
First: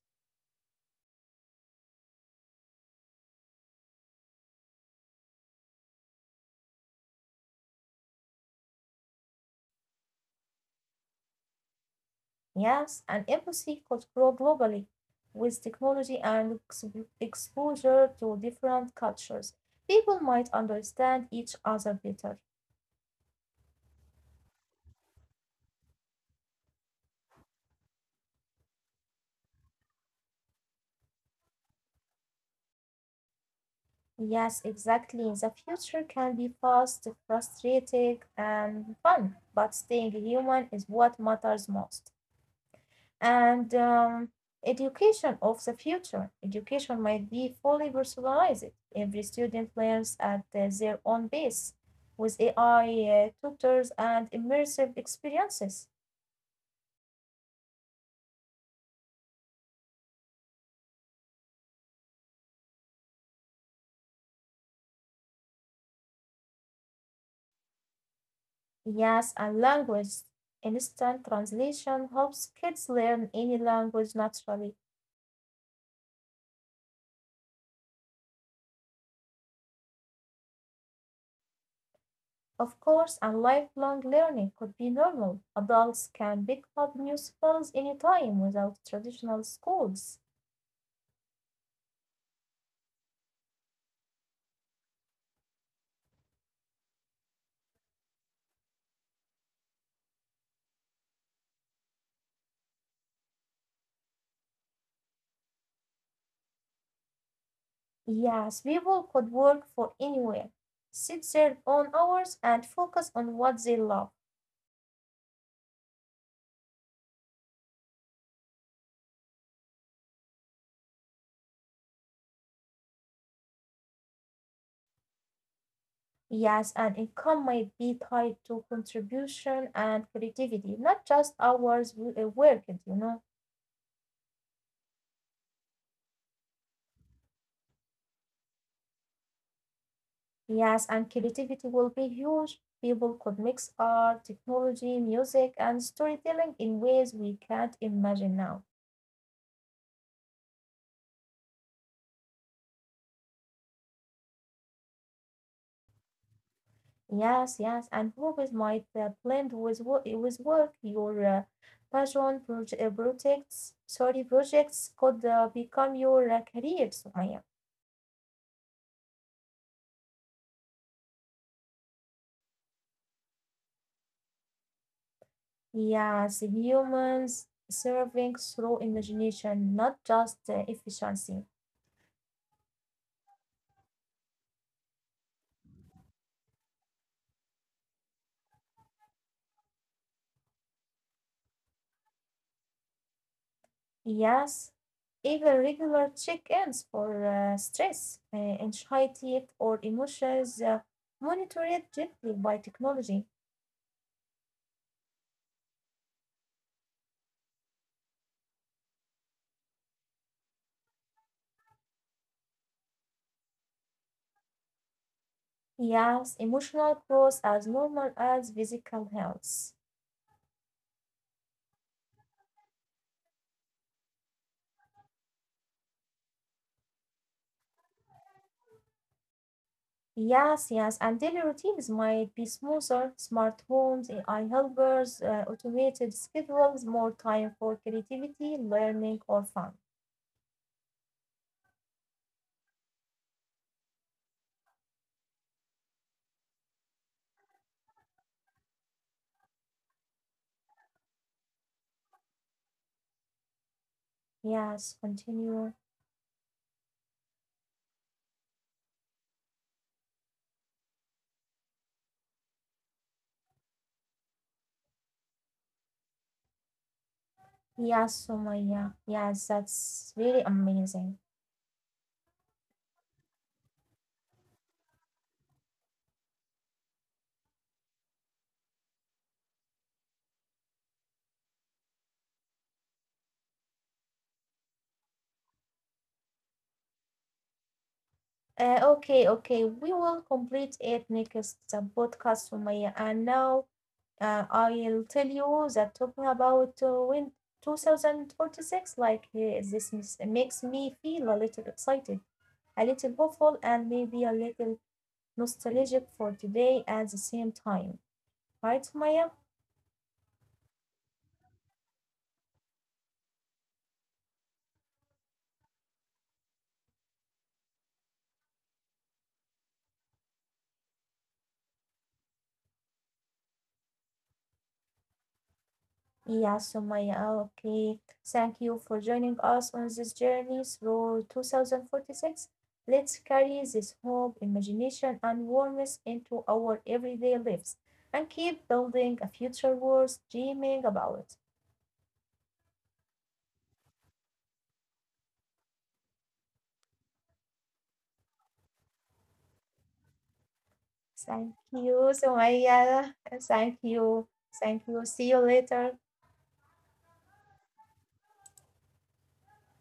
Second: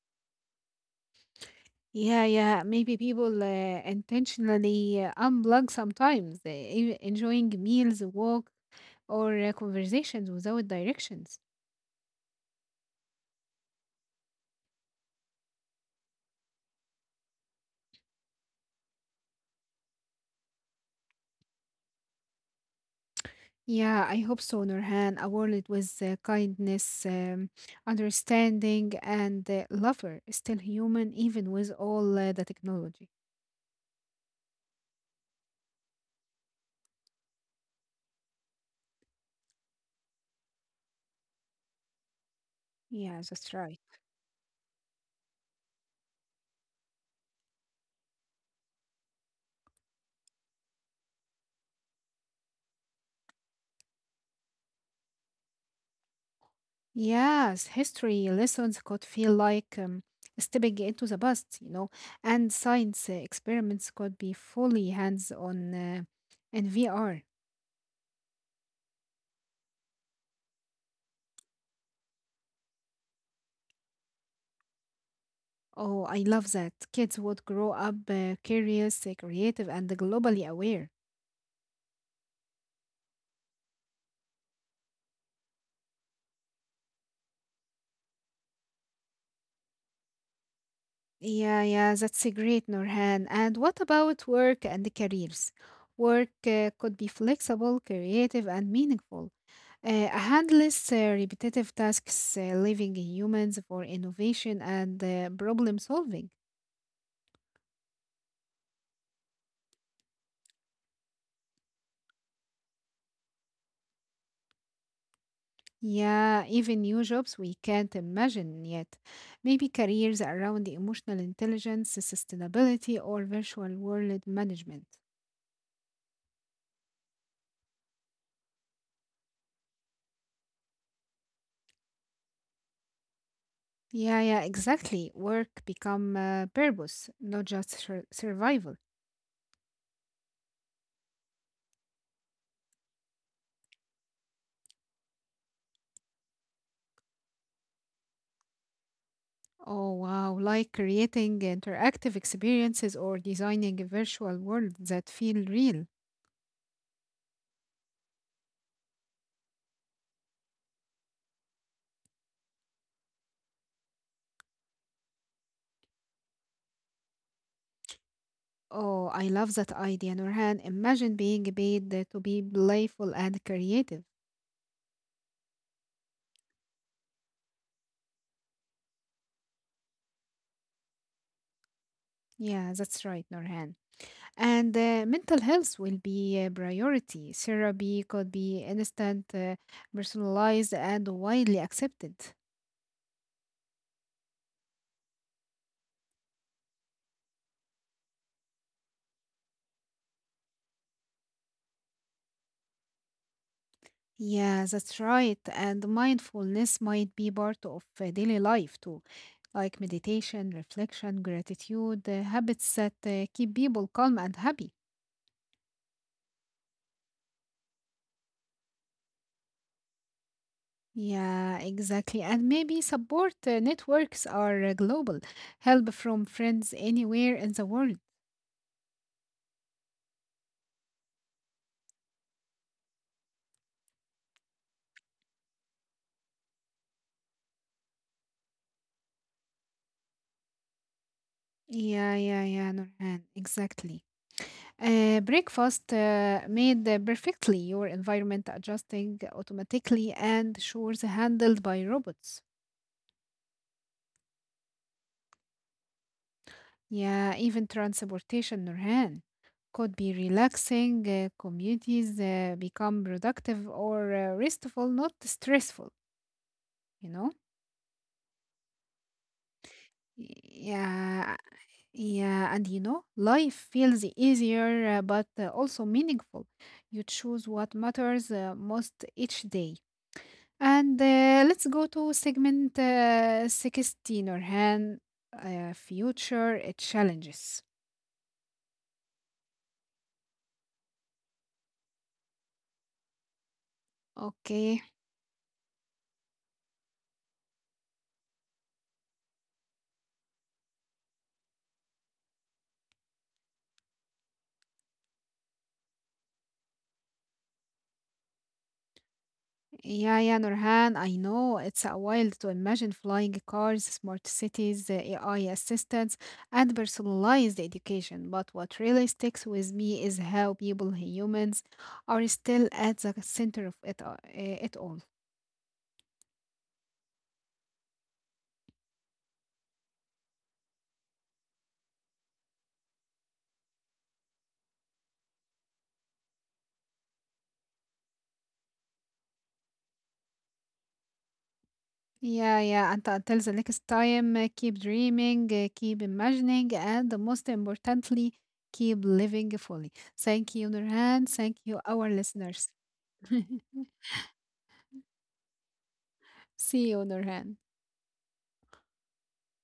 Yeah, yeah, maybe people intentionally unplug sometimes, enjoying meals, walk, or conversations without directions. Yes, and empathy could grow globally with technology and exposure to different cultures. People might understand each other better. Yeah, I hope so, Nurhan. A world with kindness, understanding, and lover still human, even with all the technology. Yes, exactly. The future can be fast, frustrating, and fun, but staying human is what matters most. Yeah, that's And right. Education of the future. Education might be fully personalized. Every student learns at their own pace with AI tutors and immersive experiences. Yes, history lessons could feel like stepping into the past, you know, and science experiments could be fully hands-on in VR. Yes, and language. Instant translation helps kids learn any language naturally. Oh, I love that. Kids would grow up curious, creative, and globally aware. Of course, and lifelong learning could be normal. Adults can pick up new skills anytime without traditional schools. Yeah, yeah, that's a great, Norhan. And what about work and the careers? Work could be flexible, creative, and meaningful. Handless, repetitive tasks, leaving humans for innovation and problem solving. Yes, people could work for anywhere, set their own hours, and focus on what they love. Yeah, even new jobs we can't imagine yet. Maybe careers around the emotional intelligence, sustainability, or virtual world management. Yes, and income might be tied to contribution and creativity, not just worked, you know. Yeah, yeah, exactly. Work become purpose, not just survival. Yes, and creativity will be huge. People could mix art, technology, music, and storytelling in ways we can't imagine now. Oh, wow. Like creating interactive experiences or designing a virtual world that feel real. Yes, yes, and hobbies might blend with with work. Your passion proje- projects, sorry, projects could become your career, Sumaya. Oh, I love that idea, Nurhan. Imagine being paid to be playful and creative. Yes, humans serving through imagination, not just efficiency. Yeah, that's right, Nurhan. And mental health will be a priority. Therapy could be instant, personalized, and widely accepted. Yes, even regular check-ins for stress, anxiety, or emotions monitored gently by technology. Yeah, that's right. And mindfulness might be part of daily life too, like meditation, reflection, gratitude, habits that keep people calm and happy. Yes, emotional growth as normal as physical health. Yeah, exactly. And maybe support networks are global, help from friends anywhere in the world. Yes, yes, and daily routines might be smoother, smart homes, AI helpers, automated schedules, more time for creativity, learning, or fun. Yeah, yeah, yeah, Nurhan, exactly. Breakfast made perfectly, your environment adjusting automatically and chores handled by robots. Yes, continue. Yeah, even transportation, Nurhan, could be relaxing. Communities become productive or restful, not stressful, you know? Yes, Sumaya. Yes, that's really amazing. Yeah, yeah, and you know, life feels easier but also meaningful. You choose what matters most each day. And let's go to segment 16, Nurhan, future challenges. Okay, okay, we will complete it next podcast, Sumaya. And now Okay. I'll tell you that talking about when 2046, like this mis- makes me feel a little excited, a little hopeful, and maybe a little nostalgic for today at the same time. Right, Maya? Yeah, yeah, Nurhan, I know it's a while to imagine flying cars, smart cities, AI assistants, and personalized education. But what really sticks with me is how people, humans, are still at the center of it all. Yeah, so Maya, okay. Thank you for joining us on this journey through 2046. Let's carry this hope, imagination, and warmth into our everyday lives and keep building a future worth dreaming about. Yeah, yeah, and until the next time, keep dreaming, keep imagining, and most importantly, keep living fully. Thank you, Nurhan. Thank Thank you, you, our listeners. Sumaya. Thank you. Thank you. See you later. See you, Nurhan.